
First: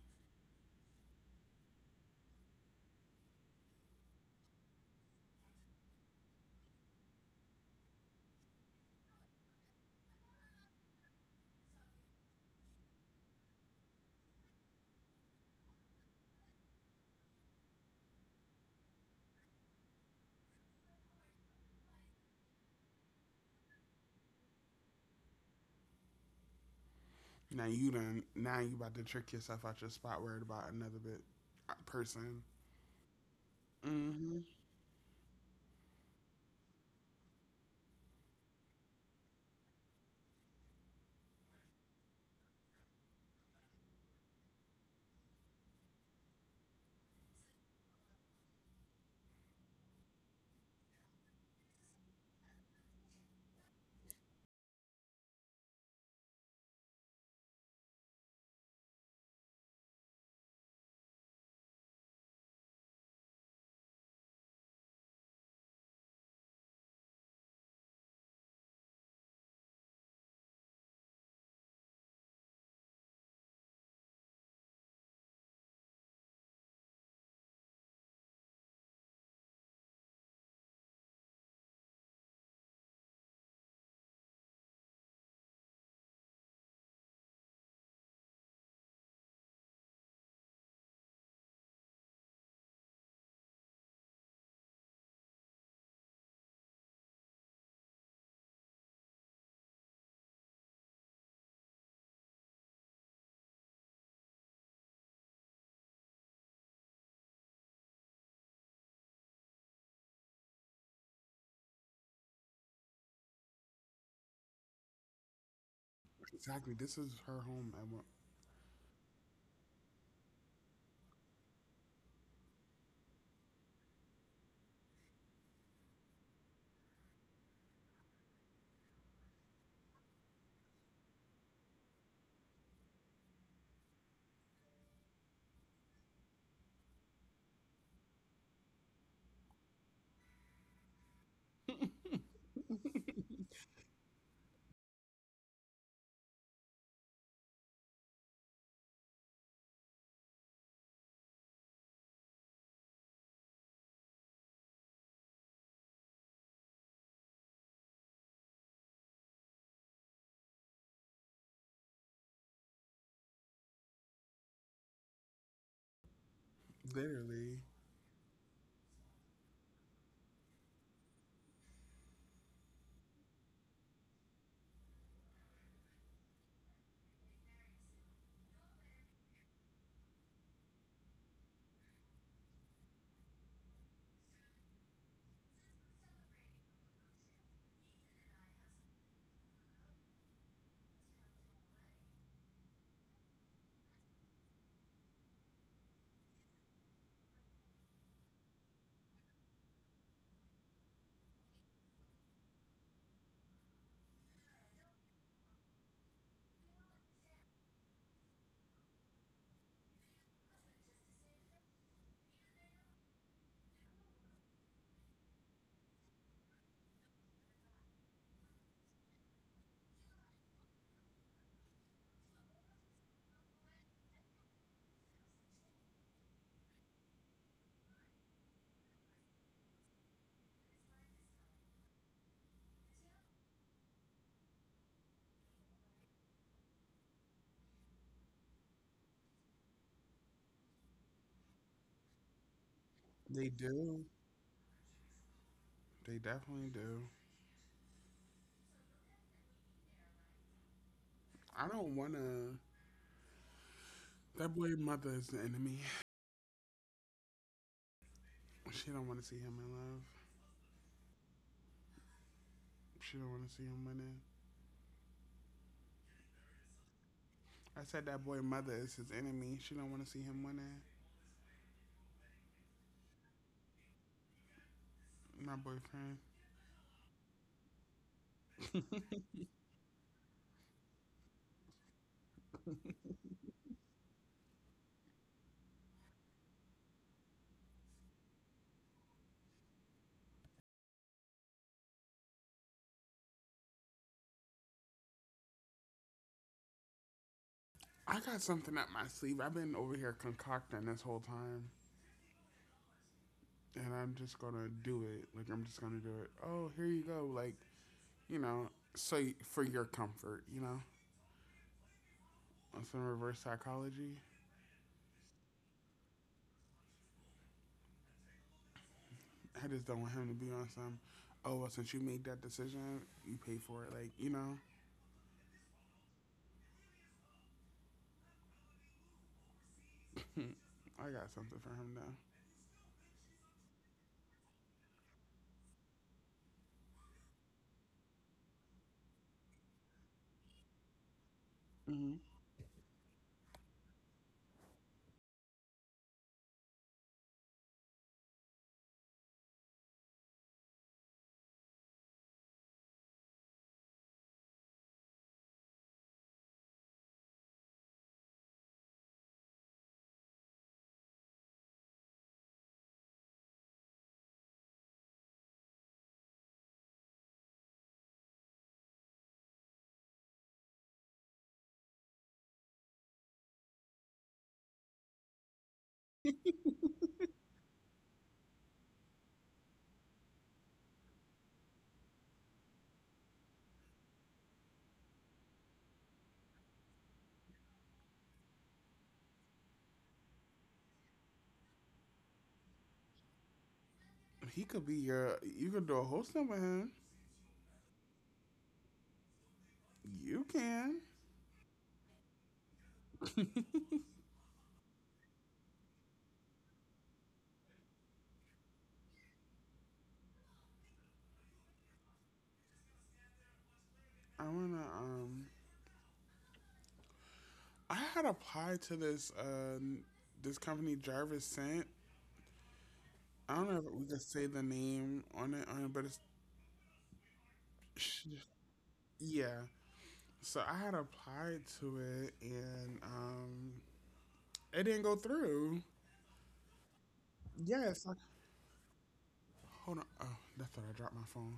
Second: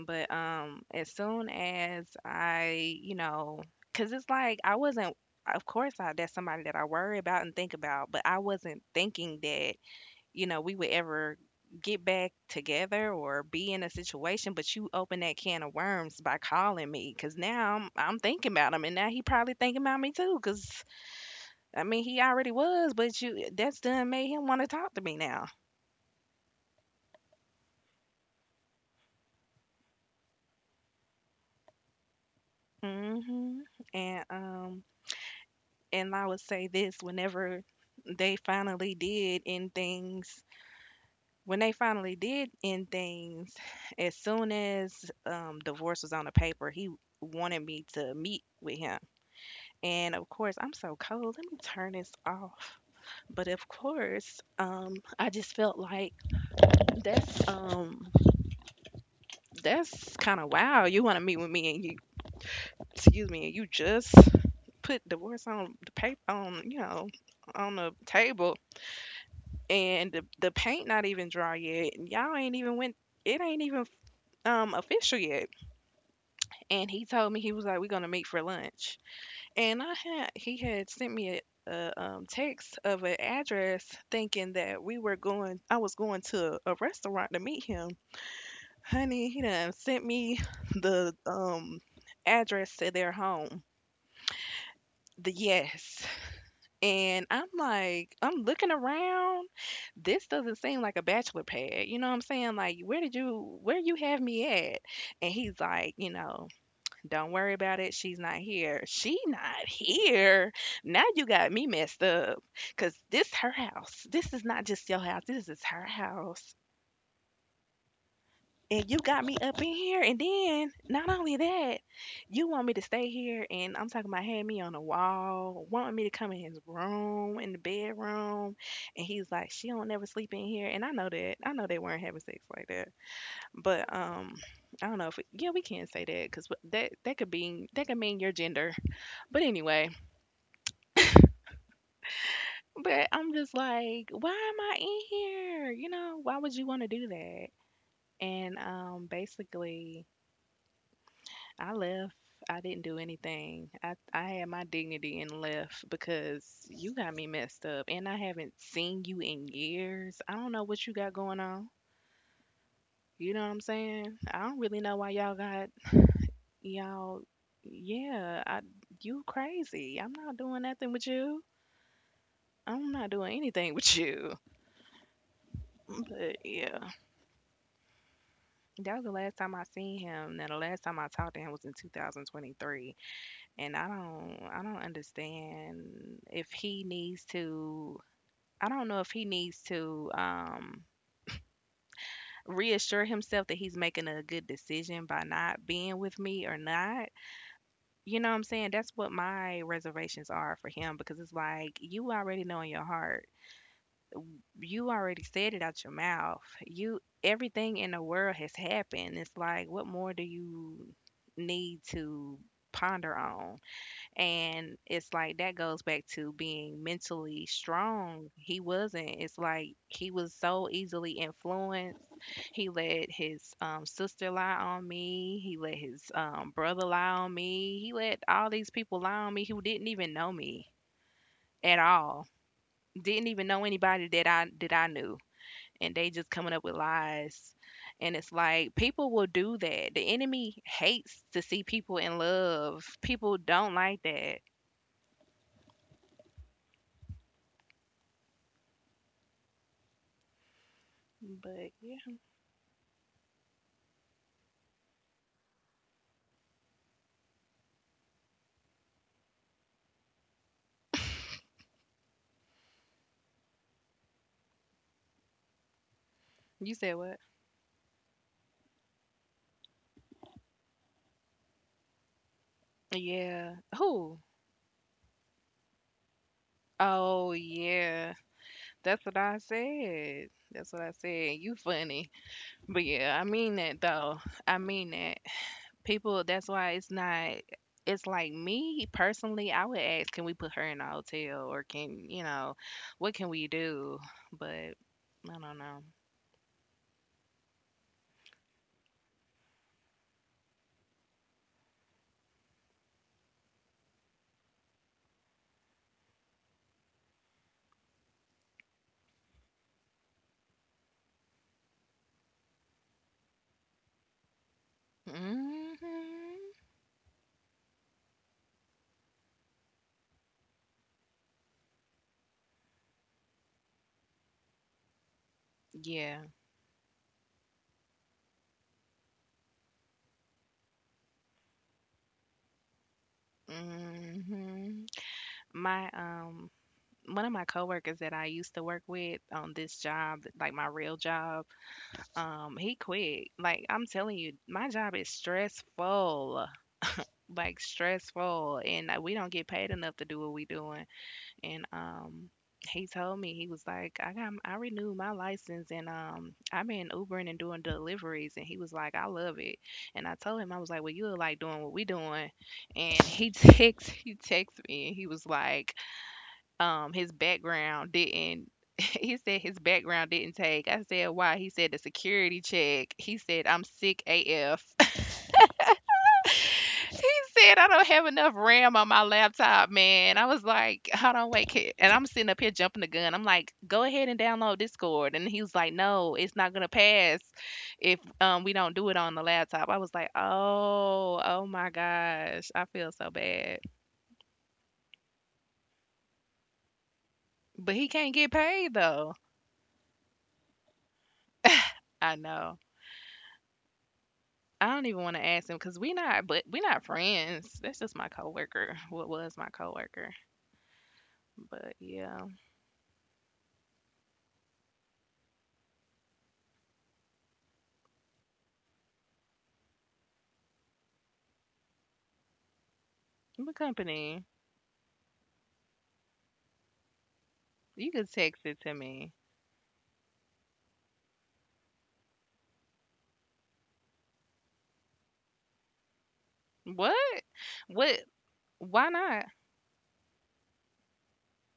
But as soon as I, you know, cause it's like I wasn't— of course, I— that's somebody that I worry about and think about, but I wasn't thinking that, you know, we would ever get back together or be in a situation, but you open that can of worms by calling me because now I'm— I'm thinking about him and now he probably thinking about me too because I mean, he already was, but you— that's done made him want to talk to me now. Now you done. Now you about to trick yourself out your spot, worried about another bit person. Hmm. And, Hmm. um, and I would say this: whenever they finally did end things, when they finally did end things, as soon as divorce was on the paper, he wanted me to meet with him. And of course, I'm so cold. Let me turn this off. But of course, I just felt like that's um that's kind of wow. You want to meet with me and you— excuse me— and you just put divorce on the paper, on, you know, on the table, and the— the paint not even dry yet and y'all ain't even went— it ain't even official yet. And he told me, he was like, we're gonna meet for lunch. And I had— he had sent me a— a text of an address, thinking that we were going— I was going to a restaurant to meet him. Honey, he done sent me the address to their home. The— yes. And I'm like, I'm looking around. This doesn't seem like a bachelor pad. You know what I'm saying? Like, where did you— where you have me at? And he's like, you know, don't worry about it. She's not here. She not here. Now you got me messed up. Cause this her house. This is not just your house. This is her house. Exactly. This is her home. At one, And you got me up in here. And then not only that, you want me to stay here, and I'm talking about had me on the wall, wanting me to come in his room, in the bedroom. And he's like, she don't never sleep in here. And I know that. I know they weren't having sex like that. But I don't know if we— yeah, we can not say that, because that— that could be— that could mean your gender. But anyway, but I'm just like, why am I in here? You know, why would you want to do that? And basically, I left. I didn't do anything. I had my dignity and left because you got me messed up. And I haven't seen you in years. I don't know what you got going on. You know what I'm saying? I don't really know why y'all got y'all. literally, Yeah, I, you crazy. I'm not doing nothing with you. I'm not doing anything with you. But yeah. That was the last time I seen him. Now the last time I talked to him was in 2023, and I don't understand if he needs to. I don't know if he needs to reassure himself that he's making a good decision by not being with me or not. You know what I'm saying? That's what my reservations are for him because it's like you already know in your heart, you already said it out your mouth. You, everything in the world has happened. It's like what more do you need to ponder on? And it's like that goes back to being mentally strong. He wasn't. It's like he was so easily influenced. He let his sister lie on me. He let his brother lie on me. He let all these people lie on me who didn't even know me at all. Didn't even know anybody that I knew, and they just coming up with lies. And it's like people will do that. The enemy hates to see people in love. People they don't like do. that. They definitely do. I But don't yeah. wanna. That boy mother is the enemy. She don't want to see him in love. She don't want to see him winning. You said what? I said that boy mother is his enemy. She don't want to see him winning. Yeah. Who? My boyfriend. Oh yeah. That's what I said. That's what I said. You funny. But yeah, I mean that though. I mean that. People, that's why it's not. It's like me personally, I would ask, can we put her in a hotel or can, you know, what can we do? But I don't know. I got something up my sleeve. I've been over here concocting this whole time, and I'm just gonna do it. Like I'm just gonna do it. Oh, here you go. Like you know, so for your comfort, on some reverse psychology. Hmm. I just don't want him to be on some. Oh well, since you made that decision, you pay for it. Like Yeah. I got something for him now. Hmm. My one of my coworkers that I used to work with on this job, like my real job, Hmm. He quit. Like I'm telling you, my job is stressful. Like stressful, and we don't get paid enough to do what we doing. And he told me, he was like, I got I renewed my license, and I've been ubering and doing deliveries, and he was like, I love it. And I told him, I was like, well, you look like doing what we doing. And he text he texted me and he was like, his background didn't he said his background didn't take. I said, why? He said the security check. He said, I'm sick af. He said, "I don't have enough RAM on my laptop, man." I was like, "Hold on, wait." Kid. And I'm sitting up here jumping the gun. I'm like, "Go ahead and download Discord." And he was like, "No, it's not gonna pass if we don't do it on the laptop." I was like, "Oh, oh my gosh, I feel so bad." He could be your. You could do a whole thing with him. But he can't get paid though. You can. I know. I don't even want to ask him because we not, but we not friends. That's just my coworker. What was my coworker? But yeah, I wanna. I had applied to this. This company Jarvis sent. the I don't know if we could company. say the name on it, but it's You could text it to me. yeah. So I had applied to it, and it didn't go through. What? What? Yes. Why not? hold on. Oh, that's what I dropped my phone.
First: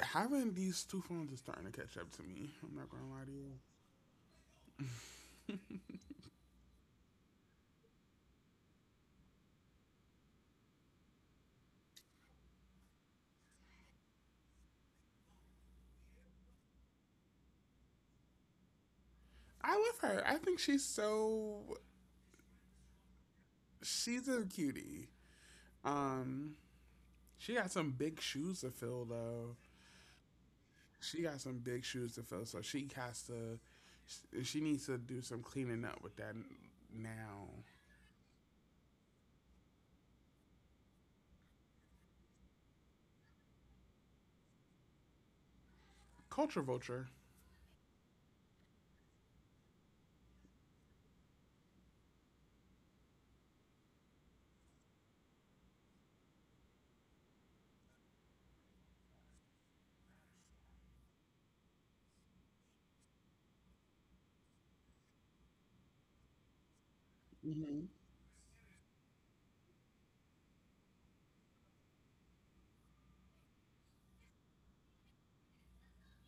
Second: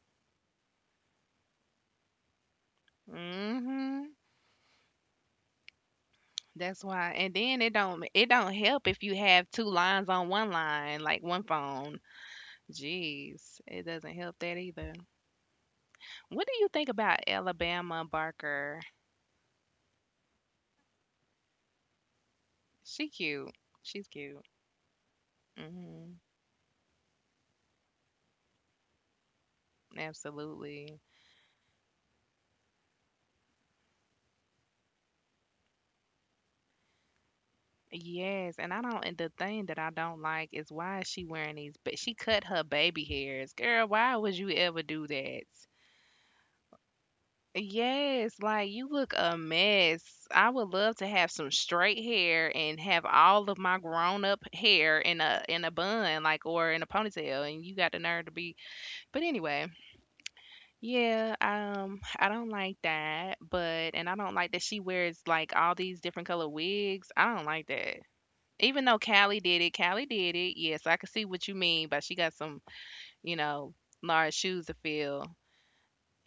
Having these two phones is starting to catch up to me. I'm not gonna lie to you. Mhm. That's why. And then it don't help if you have two lines on one line, like one phone. Jeez, it doesn't help that either. What do you think about Alabama Barker? I love her. I think She cute. She's she's a cute. cutie. Mhm. Um, she got some big shoes to fill though. Absolutely. She got some big shoes to fill, so she has to. She needs to do some cleaning up with that now. Yes, and I don't. And the thing that I don't like is why is she wearing these? But she cut her baby hairs, girl. Why would you ever do that? Culture vulture. Yes, like you look a mess. I would love to have some straight hair and have all of my grown up hair in a bun, like or in a ponytail, and you got the nerve to be. But anyway, yeah, I don't like that. But and I don't like that she wears like all these different color wigs. I don't like that. Even though Callie did it, Callie did it. Yes, I can see what you mean, but she got some, you know, large shoes to fill,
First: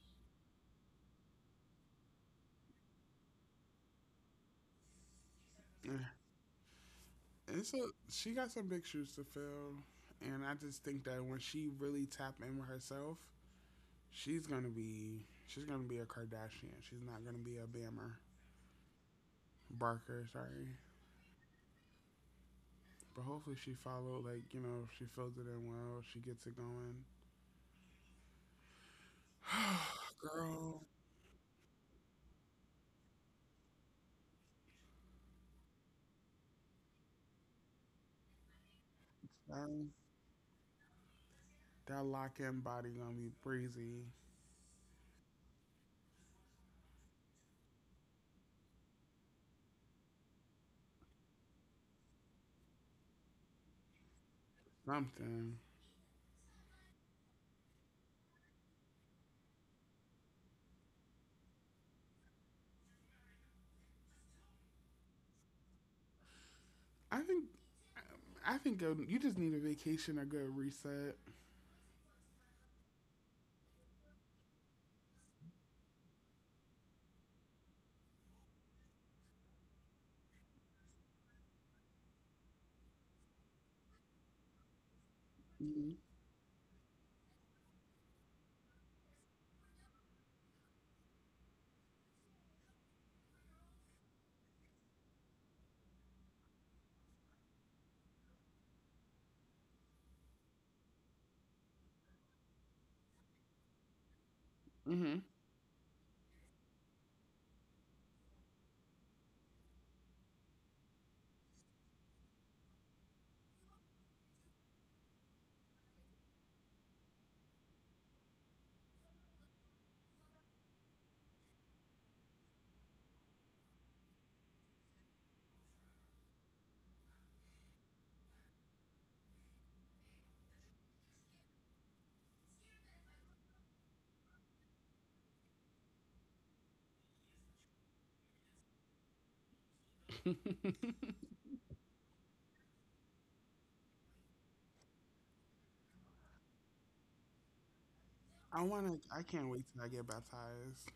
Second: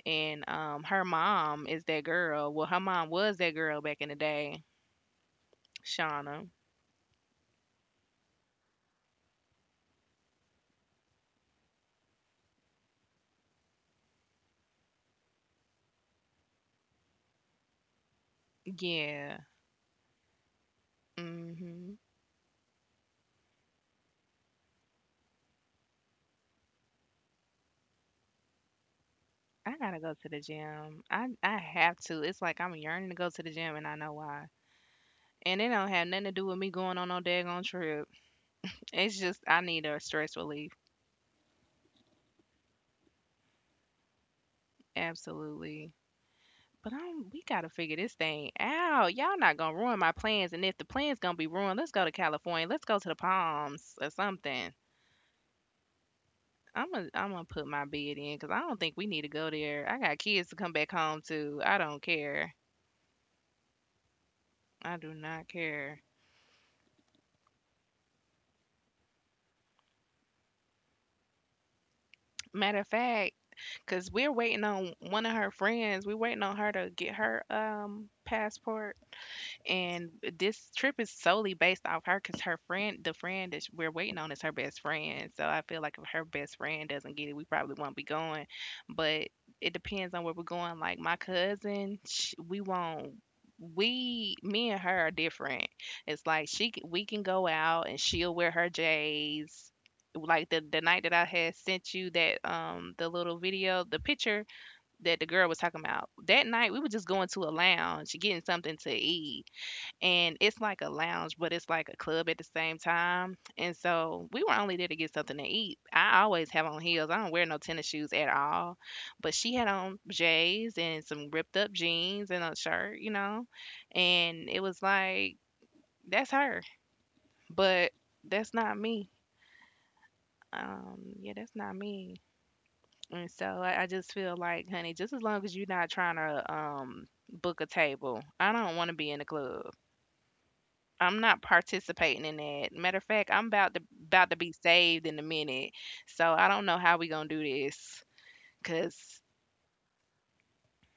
and her mom is that girl. Well, her mom was that girl back in the day, Shauna. It's a, she got some big shoes to fill, and I just think that when she really tap in with herself, she's gonna be a Kardashian. She's not gonna be a Bammer Yeah. Barker. Sorry, Mhm. but hopefully she follow like you know she fills it in well. She gets it going. I gotta go to the Girl, gym. I have to. It's like I'm yearning to go to the gym, and I know why. And it don't have nothing to do with me going on no daggone trip. It's just I need um, a stress relief. that lock in body gonna be breezy. Absolutely. But I'm, we gotta figure this thing out. Y'all not gonna ruin my plans, and if the plans gonna be ruined, let's go to California. Let's go to the Palms or something. Something. I'm gonna put my bid in because I don't think we need to go there. I got kids to come back home to. I don't care. I do not care. I think I think you just need a vacation, a good reset. Matter of fact, because we're waiting on one of her friends. We're waiting on her to get her passport. And this trip is solely based off her because her friend, the friend that we're waiting on, is her best friend. So I feel like if her best friend doesn't get it, we probably won't be going. But it depends on where we're going. Like my cousin, sh we won't. We, me and her are different. It's like she, we can go out and she'll wear her J's. Like the night that I had sent you that the little video, the picture Mm-hmm. that the girl was talking about. That night we were just going to a lounge, getting something to eat, and it's like a lounge, but it's like a club at the same time. And so we were only there to get something to eat. I always have on heels. I don't wear no tennis shoes at all. But she had on J's and some ripped up jeans and a shirt, you know. And it was like that's her, but that's not me. Yeah, that's not me. And so I just feel like, honey, just as long as you're not trying to book a table, I don't want to be in the club. I'm not participating in that. Matter of fact, I'm about to be saved in a minute. So I don't know how we gonna do this. I want Cause to. I can't wait till I get baptized.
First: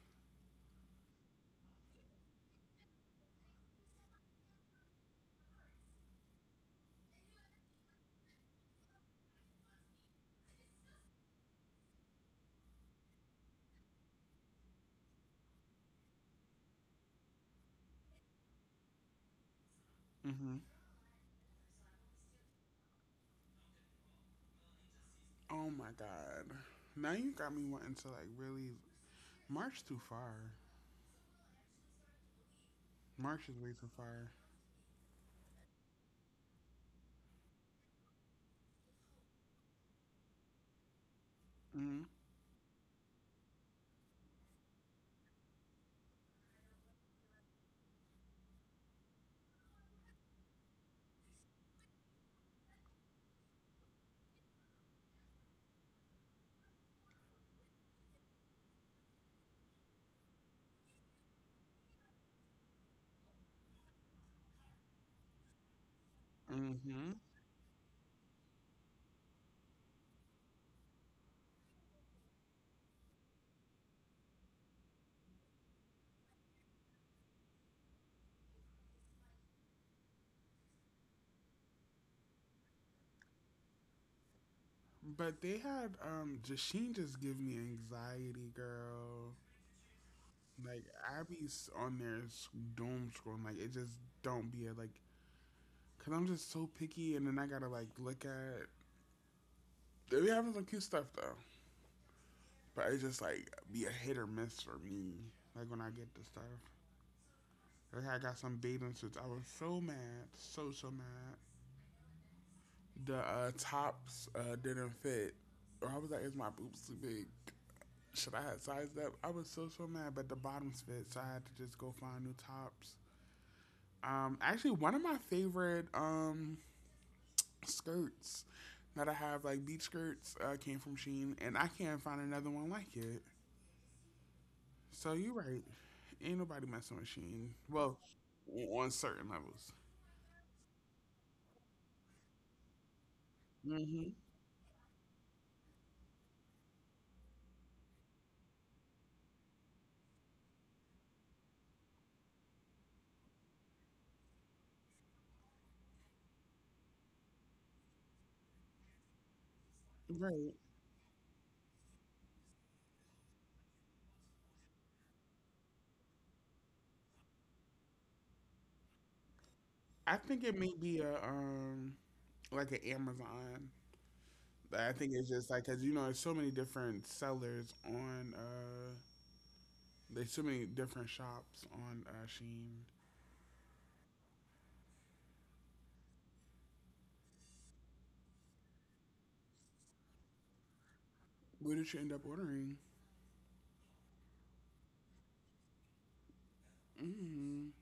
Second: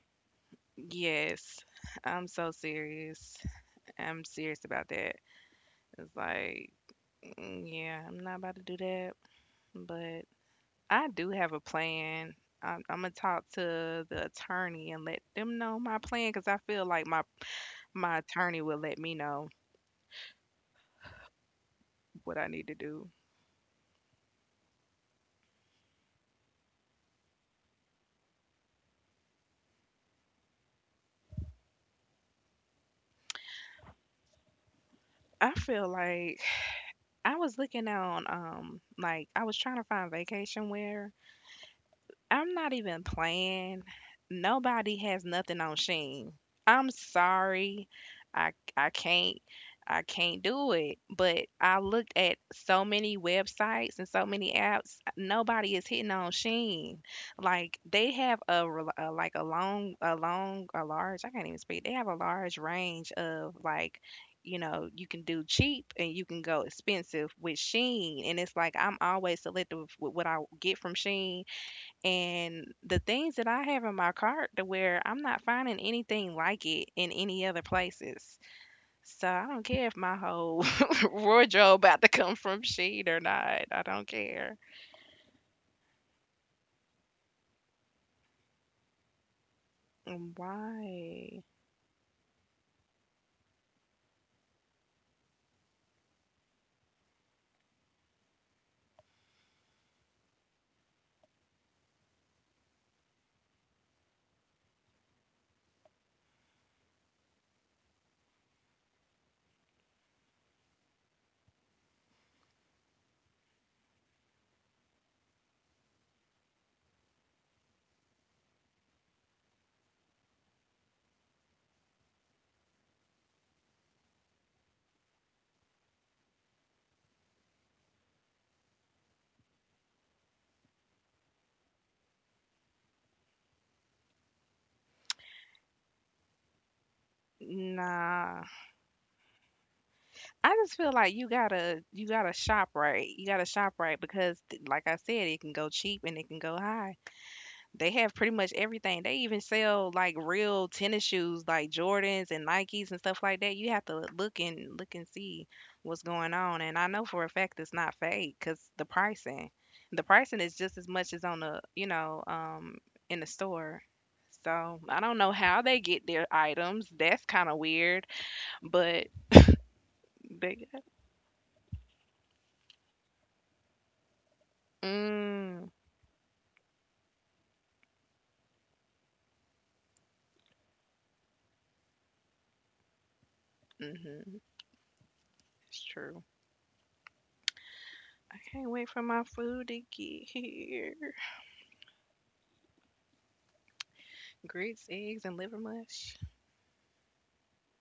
yes, I'm so serious. I'm serious about that. It's like, yeah, I'm not about to do that. But I do have a plan. I'm gonna talk to the attorney and let them know my plan. Cause I feel like my attorney will let me know Hmm. what I need to do. Oh my god. Now you got me wanting to like really march too far. March is way too far. I feel like I was looking on like I was trying to find vacation wear. Mm. I'm not even playing. Nobody has nothing on Sheen. I'm sorry. I can't, I can't do it. But I looked at so many websites and so many apps. Nobody is hitting on Sheen. Like they have a, a like a large. I can't even speak. They have a large range of like. You know, you can do cheap and you can go Hmm. expensive with Sheen. And it's like I'm always selective with what I get from Sheen and the things that I have in my cart, to where I'm not finding anything like it in any other places. So I don't care if my whole wardrobe about to come from Shein or not. I don't care. But they had Jasheen just give me anxiety, girl. Like Why? Abby's on there doom scrolling. Like it just don't be a like. Cause I'm just so picky, and then I gotta like look at. They be having some cute stuff though, but it's just like be a hit or miss for me. Like when I get the stuff. That's how I got some bathing suits. I was so mad, so so mad. The tops didn't fit. Or I was like, is my boobs too big? Should I have sized up? I was so so mad, but the bottoms fit, so I had to just go find new tops. Actually, one of my favorite skirts that I have, like beach skirts, came from Shein, and I can't find another one like it. So you're right. Ain't nobody messing with Shein. Well, Nah. on certain levels. I just feel like you gotta shop right. You gotta shop right Hmm. because like I said, it can go cheap and it can go high. They have pretty much everything. They even sell like real tennis shoes, like Jordans and Nikes and stuff like that. You have to look and look and see what's going on. And I know for a fact it's not fake because the pricing Right. is just as much as on the, you know, in the store. So I don't know how they get their items. That's kind of weird, but I think it they, may be a like an Amazon. Like, I think it's just like mm, because you know there's so many different sellers on there's so many different shops on Sheen. mm-hmm, it's true. I can't wait for my food to get here. What did you end up ordering? Grits, eggs, and liver mush. Mm.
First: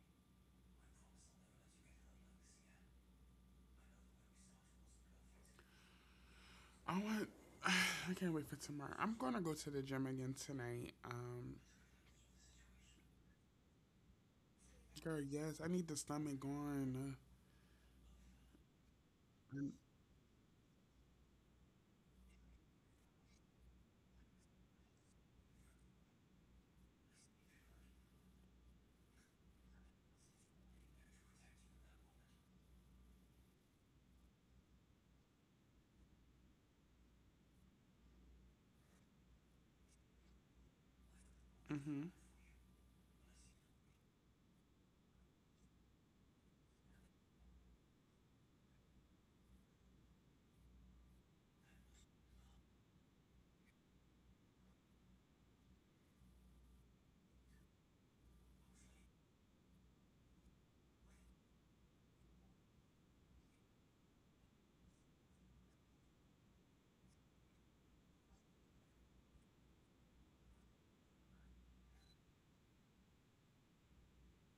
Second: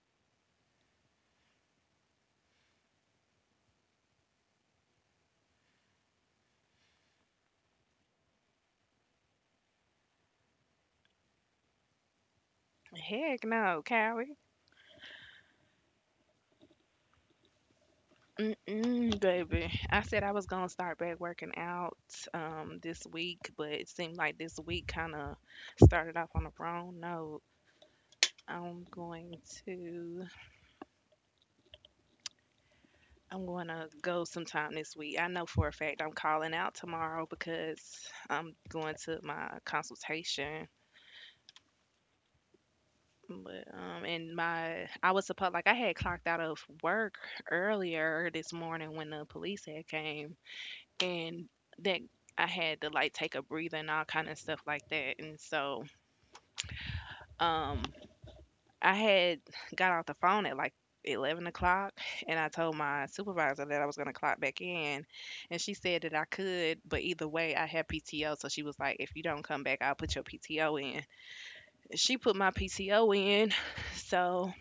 I want. I can't wait for tomorrow. I'm gonna go to the gym again tonight. Heck no, Callie. Girl, yes, I need the stomach going. Mm-mm, Uh, baby. I said I was gonna start back working out this week, but it seemed like this week kind of started off on the wrong note. I'm going to I'm going to go sometime this week. I know for a fact I'm calling out tomorrow because I'm going to my consultation. mm-hmm. But and my I was supposed like I had clocked out of work earlier this morning when the police had came, and that I had to like take a breather and all kind of stuff like that. And so um, I had got off the phone at like 11 o'clock, and I told my supervisor that I was going to clock back in. And she said that I could, but either way, I had PTO. So she was like, if you don't come back, I'll put your PTO in. She put my PTO in. So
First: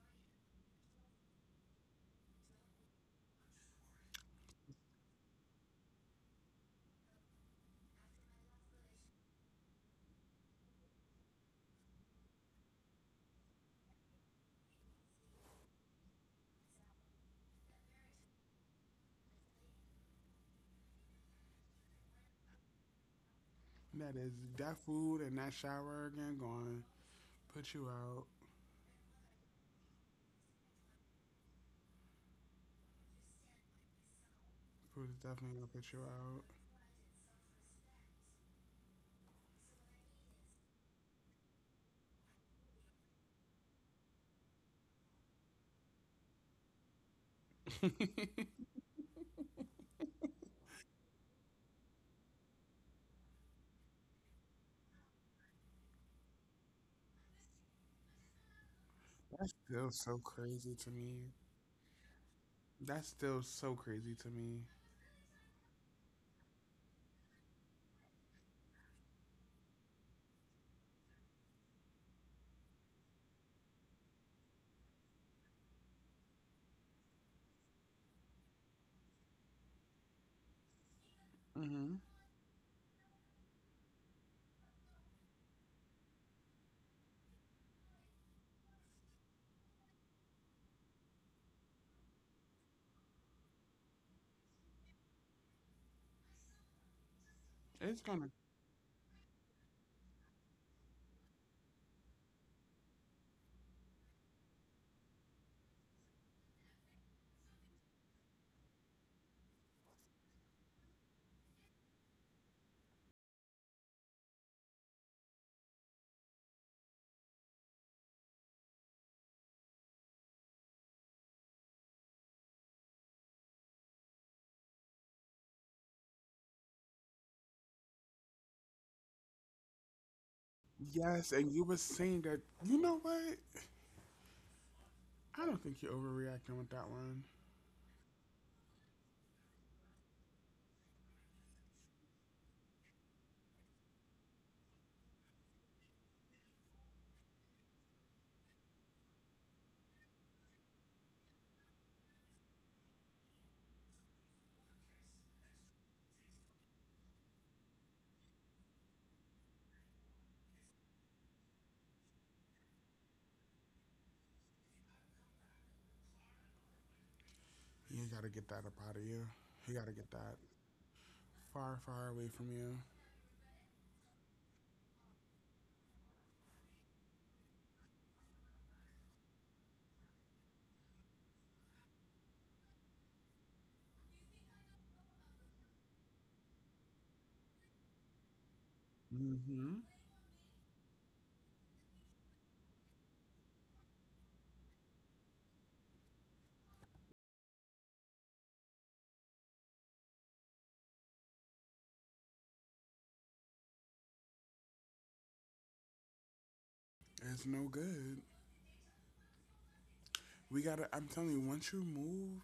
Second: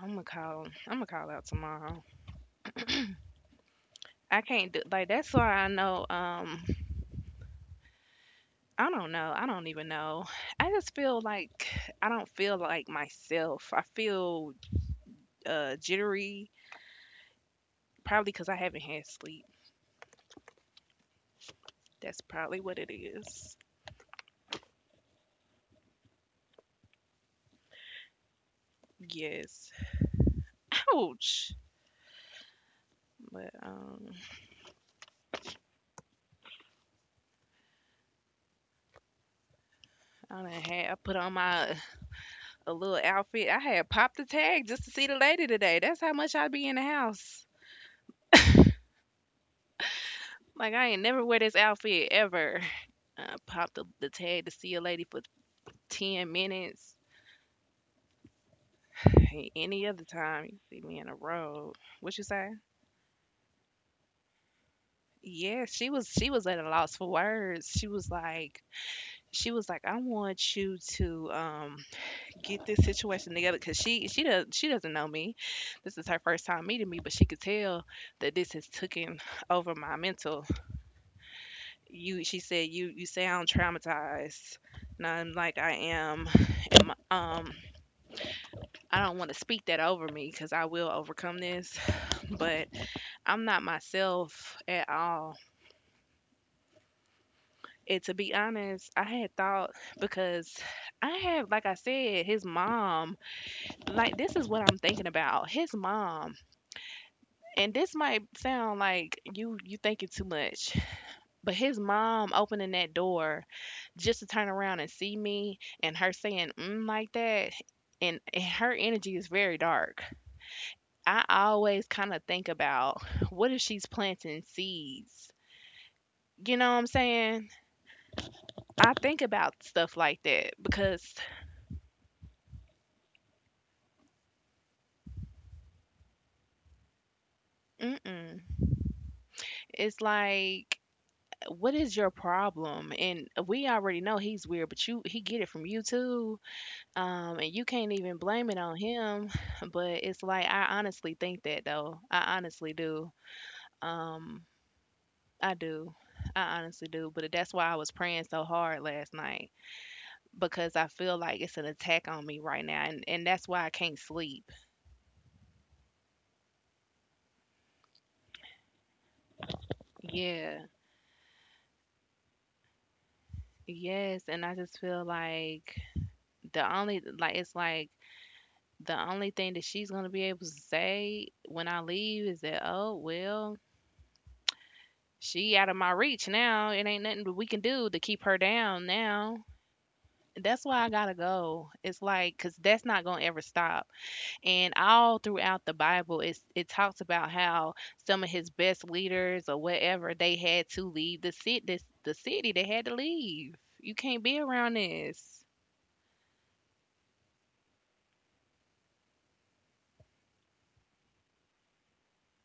I'm gonna call. I'm gonna call out tomorrow. I can't do like that's why I know. I don't know. I don't even know. I just feel like I don't feel like myself. I feel jittery, probably because I haven't had sleep. That's probably what it is. That is that food and that shower again going put you out. Yes. Ouch. But Food is definitely gonna put I done had I put on my a little outfit. I had popped the tag just to see the lady today. That's how much I be in the house. you out. Like I ain't never wear this outfit ever. I popped the tag to see a lady for 10 minutes. Hey, That's any still other so time you crazy see to me in a me. road, what you say? That's still so crazy to me. Yeah, she was at a loss for words. She was like, I want you to get this situation together because she doesn't know me. This is her first time meeting me, but she could tell that this has taken over my mental. Hmm. You She said you sound traumatized, and I'm like I am. And I don't want to speak that over me because I will overcome this, but I'm not myself at all. It's And to gonna. be honest, I had thought because I had, like I said, his mom. Like this is what I'm thinking about. His mom, and this might sound like you thinking too much, but his mom opening that door just to turn around and see me, and her saying mm like that, and her energy is very dark. I always kind of think about what if she's planting seeds. You know what I'm saying? I think about stuff like that because Yes, and you were saying that. You know what? I don't think you're overreacting with that one. mm-mm. It's like, what is your problem? And we already know he's weird, but you he get it from you too. And you can't even blame it on him. But it's like I honestly think that though. I honestly do. Um, I do. I honestly do. But that's why I was praying so hard last night because I feel like it's an attack on me right now, and that's why I can't sleep. You gotta get that up out of you. You gotta get that Yeah. far, far away from you. Yes, and I just feel like the only like it's like the only thing that she's gonna be able to say when I leave is that, oh well, she out of my reach now, it ain't nothing that we can do to keep her down now. Hmm. That's why I gotta go. It's like, cause that's not gonna ever stop. And all throughout the Bible, it talks about how some of his best leaders or whatever they had to leave the city, this the city they had to leave. You can't be around this. It's no good. We gotta. I'm telling you, once you move,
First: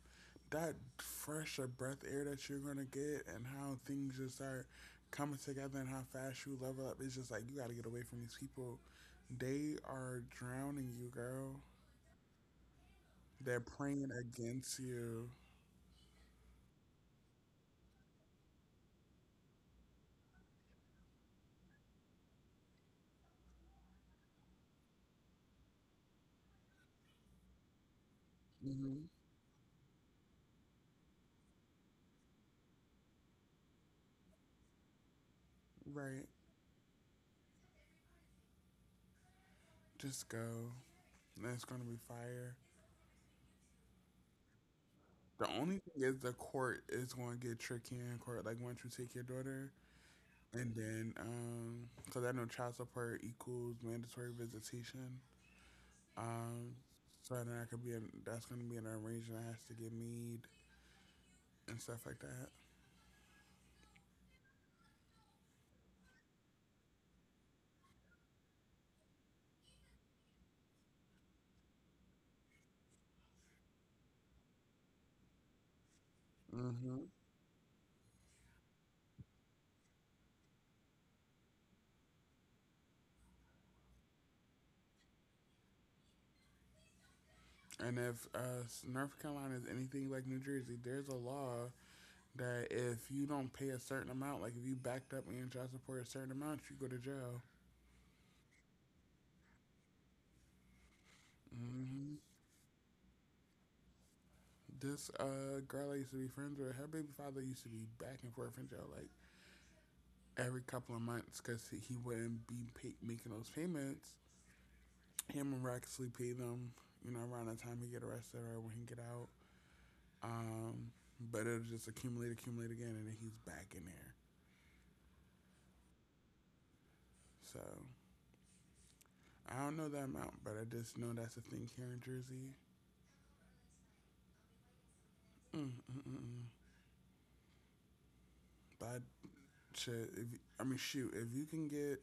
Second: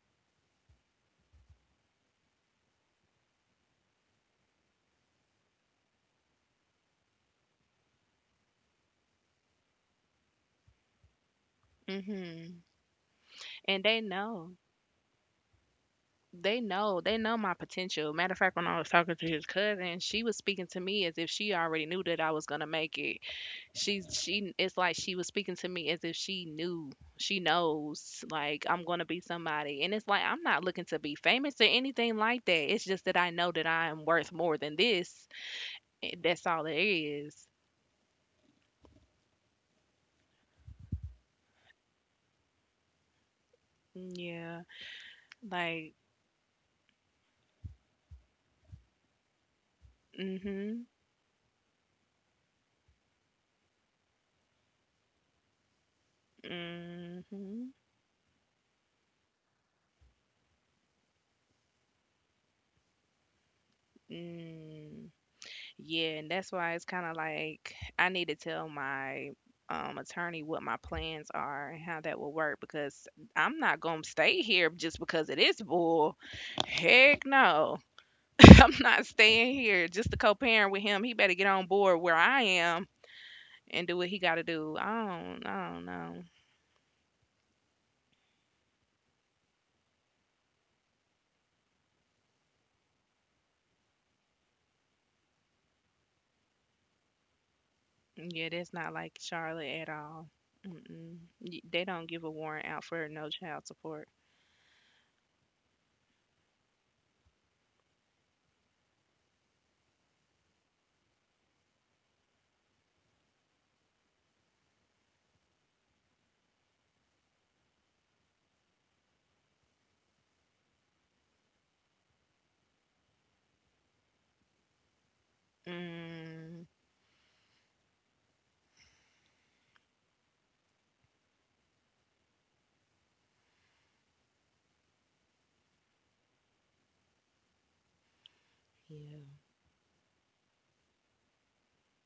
that fresh of breath air that you're gonna get, and how things just start coming together, and how fast you level up, it's just like you gotta get away from these people. They are drowning you, girl. Hmm. They're and they praying know against you. they know they know my potential. Matter of fact, when I was talking to his cousin, she was speaking to me as if she already knew that I was gonna make it. She's she It's like she was speaking to me as if she knows like I'm Hmm. gonna be somebody. And it's like I'm not looking to be famous or anything like that. It's just that I know that I am worth more than this. Eh, Right. that's all it is. Just go. That's gonna be fire. Yeah. The only Like, thing is the court is gonna get tricky in court. Like once you take your daughter, and mm-hmm. then because I know child support equals mandatory visitation. Um, so then I Mm-hmm. could be in, that's gonna be an arrangement that has to get made and stuff like that. Mm. Yeah, and that's why it's kind of like I need to tell my attorney what my plans are and how that will work because I'm not going to stay here just because it is bull. Hmm. Heck no. I'm not staying here just to co-parent with him. He better get on board where I am and do what he got to do. I don't know. And if North Carolina is anything like New Jersey, there's a law that if you don't pay a certain amount, like if you backed up and child support a certain amount, you go to jail. Yeah, that's not like Charlotte at all. Mm-mm. Y- They don't Hmm. give a warrant out for no child support. This girl I used to be friends with, her baby father used to be back and forth in jail like every couple of months because he wouldn't be making those payments. Him and Rex actually pay them, you know, around the time he get arrested or when he get out. Um, but it'll just accumulate, accumulate again, and then he's back in there. Mm, So I don't know that amount, but I just know that's a thing here in Jersey. Mm, mm, mm, mm. But yeah. shit, if, I mean, shoot, if you can get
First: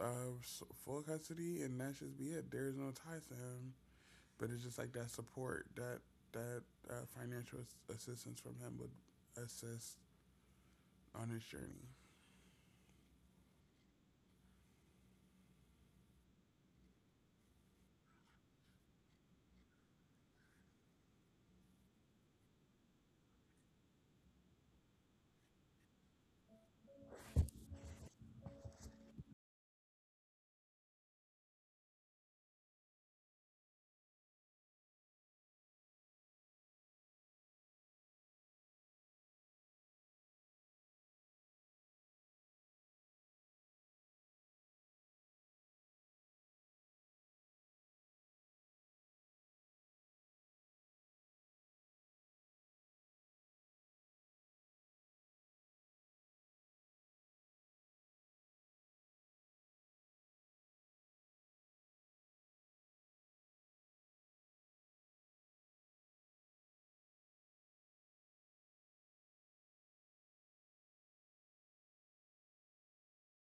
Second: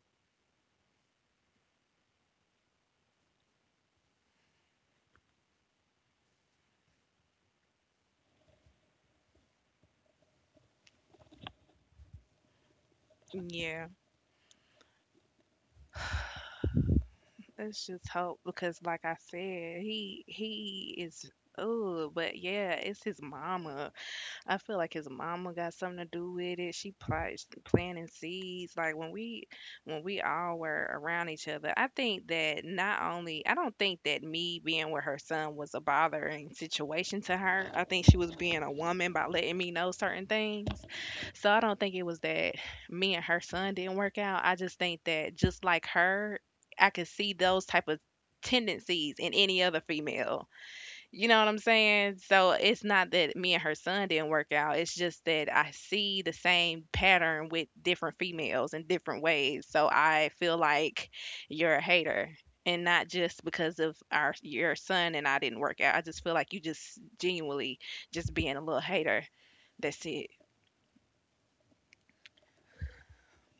uh, full custody and that should be it, there's no ties to him. But it's just like that support, that uh, financial assistance from him would assist on his journey. Yeah. Let's just hope because, like I said, he is. Oh, but yeah, it's his mama. I feel like his mama got something to do with it. She probably s- planting seeds. Like when we all were around each other, I think that not only I don't think that me being with her son was a bothering situation to her. I think she was being a woman by letting me know certain things. So I don't think it was that me and her son didn't work out. I just think that just like her, I could see those type of tendencies in any other female. You know what I'm saying? So it's not that me and her son didn't work out. It's just that I see the same pattern with different females in different ways. So I feel like you're a hater. And not just because of our your son and I didn't work out. I just feel like you just genuinely just being a little hater. That's it.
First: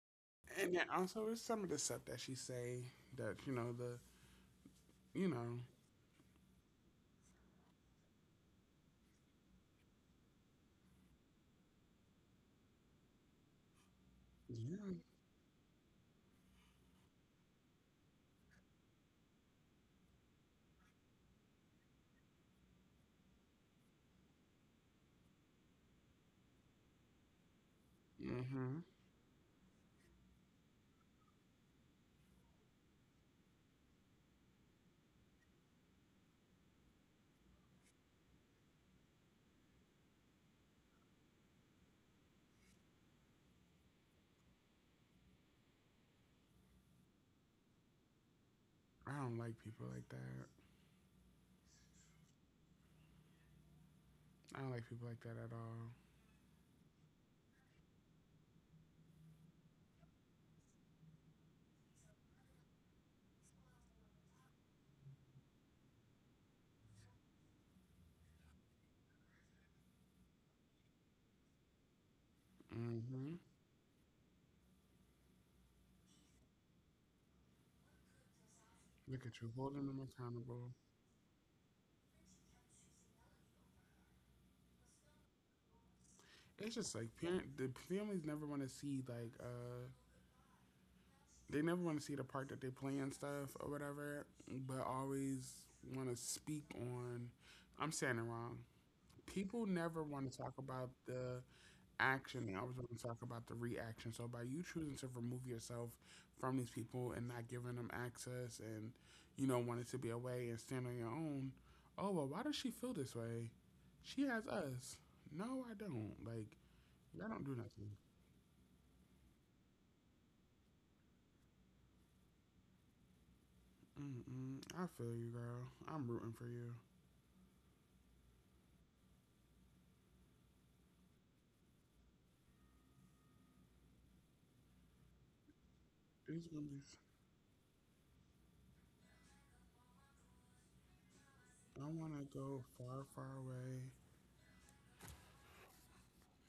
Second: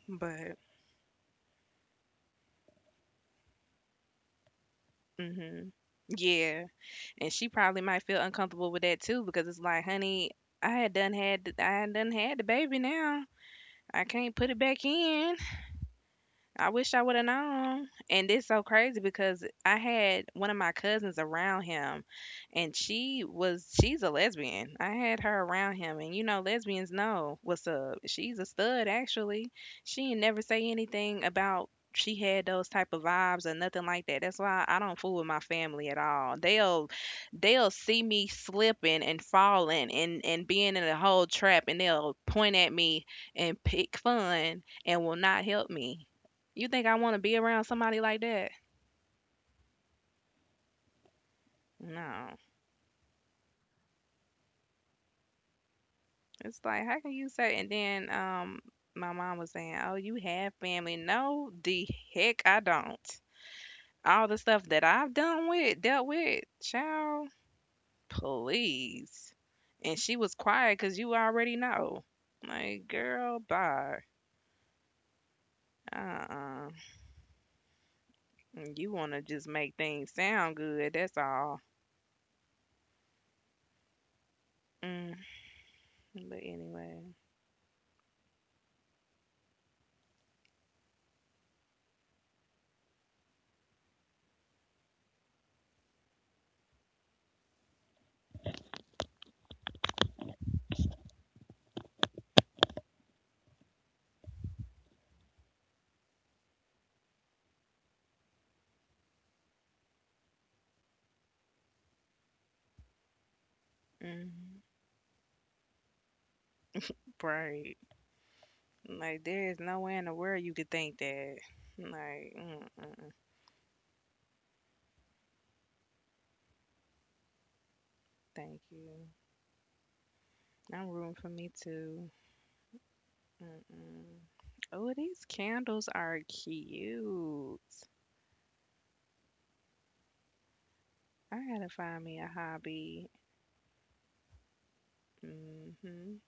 But And then also, there's some of the stuff that she say that you know the you know hmm, yeah. And she probably might feel uncomfortable with that too because it's like, honey, I had done had the baby now. I can't put it back yeah. in. I wish I would have known. And it's so crazy because I had one of my cousins around him and she's a lesbian. I had her around him, and you know lesbians know what's up. She's a Mm-hmm. stud actually. She ain't never say anything about she had those type of vibes or nothing like that. That's why I don't fool with my family at all. They'll see me slipping and falling and being in a whole trap, and they'll point at me and pick fun and will not help me. You think I want to be around somebody like that? I don't like people like that. No. I don't like people like that at all. It's like, how can you say? And then my mom was saying, "Oh, you have family." No, the heck I don't. All the stuff that I've dealt with, child, please. And she was quiet because you already know. Like, Hmm. girl, bye. Uh-uh. You Look want at to you just holding make them things accountable. sound good. That's all. Mm. But It's just like anyway, parent. The families never want to see like they never want to see the part that they play and stuff or whatever, but always want to speak on. I'm saying it wrong. People never want to talk about the action. I always want to talk about the reaction. So by you choosing to remove yourself from these people and not giving them access, and you know wanting to be away and stand on your own. Oh well, why does she feel this way? She has mm, us. No, I don't. Like y'all don't do nothing. right. Like there is no way in the world you could think that. Like, mm-mm, Mm-mm. I feel you, girl. I'm rooting for you. thank you. I'm rooting for me too. Mm-mm. Oh, these candles are These movies. cute. I I gotta want find to me a go far, hobby. far away. Hmm.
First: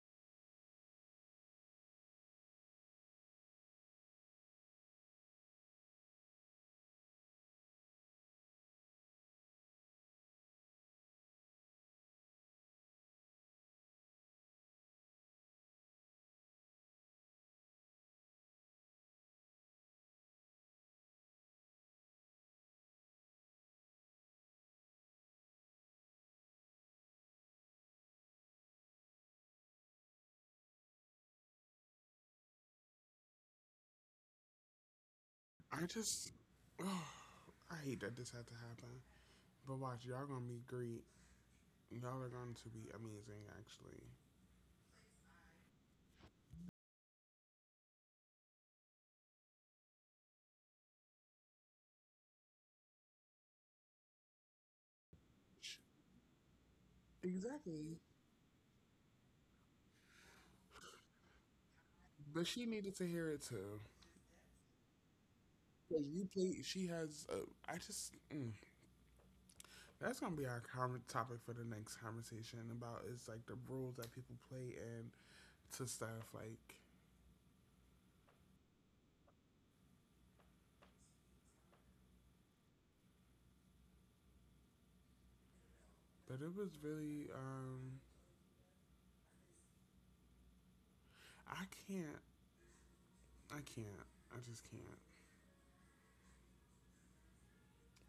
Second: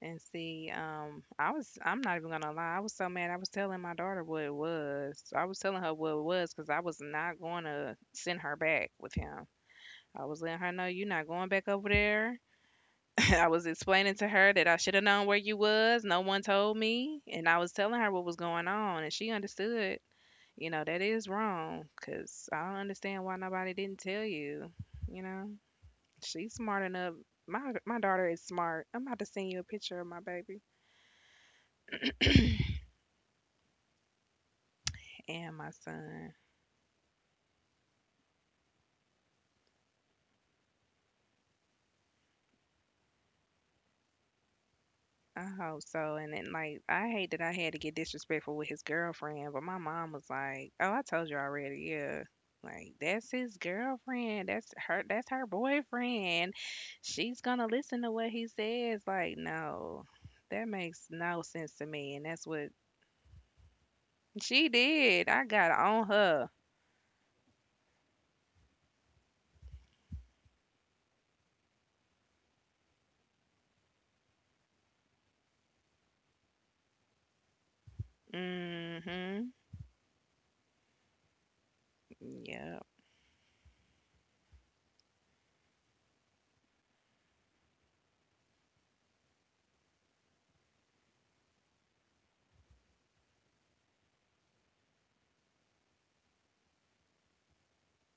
And see, I'm not even gonna lie, I was so mad. I was telling my daughter what it was. I was telling her what it was because I was not gonna send her back with him. I was letting her know you're not going back over there. I was explaining to her that I should have known where you was. No one told me, and I was telling her what was going on, and she understood. You know that is wrong, cause I don't understand why nobody didn't tell you. You know, she's smart enough. My daughter is smart. I'm about to send you a picture of my baby and my I son. just. Oh, I hate that this had to happen. But watch, y'all gonna meet Greed. Y'all are going to be amazing, actually. I hope so. And then, like, I hate that I had to get disrespectful with his girlfriend, but my mom was like, "Oh, I told you already. Yeah, like that's his girlfriend. That's her. That's her boyfriend. She's gonna listen Exactly. to what he says." Like, no, that makes no sense to me. And that's But what she needed to hear it too. she did. I got on But you her. play. She has. I just. Mm, that's gonna be our topic for the next conversation about is like the roles that people play in to stuff like. Mm-hmm. Yep. But it was really. I can't. I can't. I just can't.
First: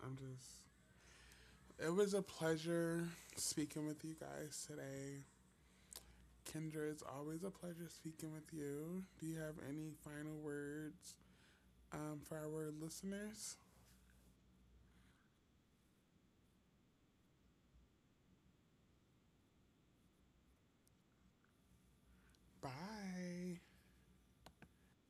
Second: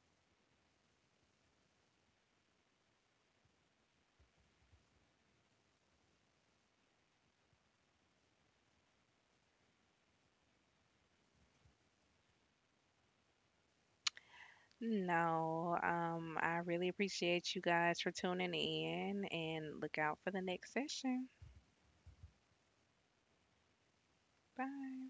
I'm just. It was a pleasure speaking with you guys today. Kendra, it's always a pleasure speaking with you. Do you have any final words for our listeners? No, I really appreciate you guys for tuning in and look out for the next session. Bye. Bye.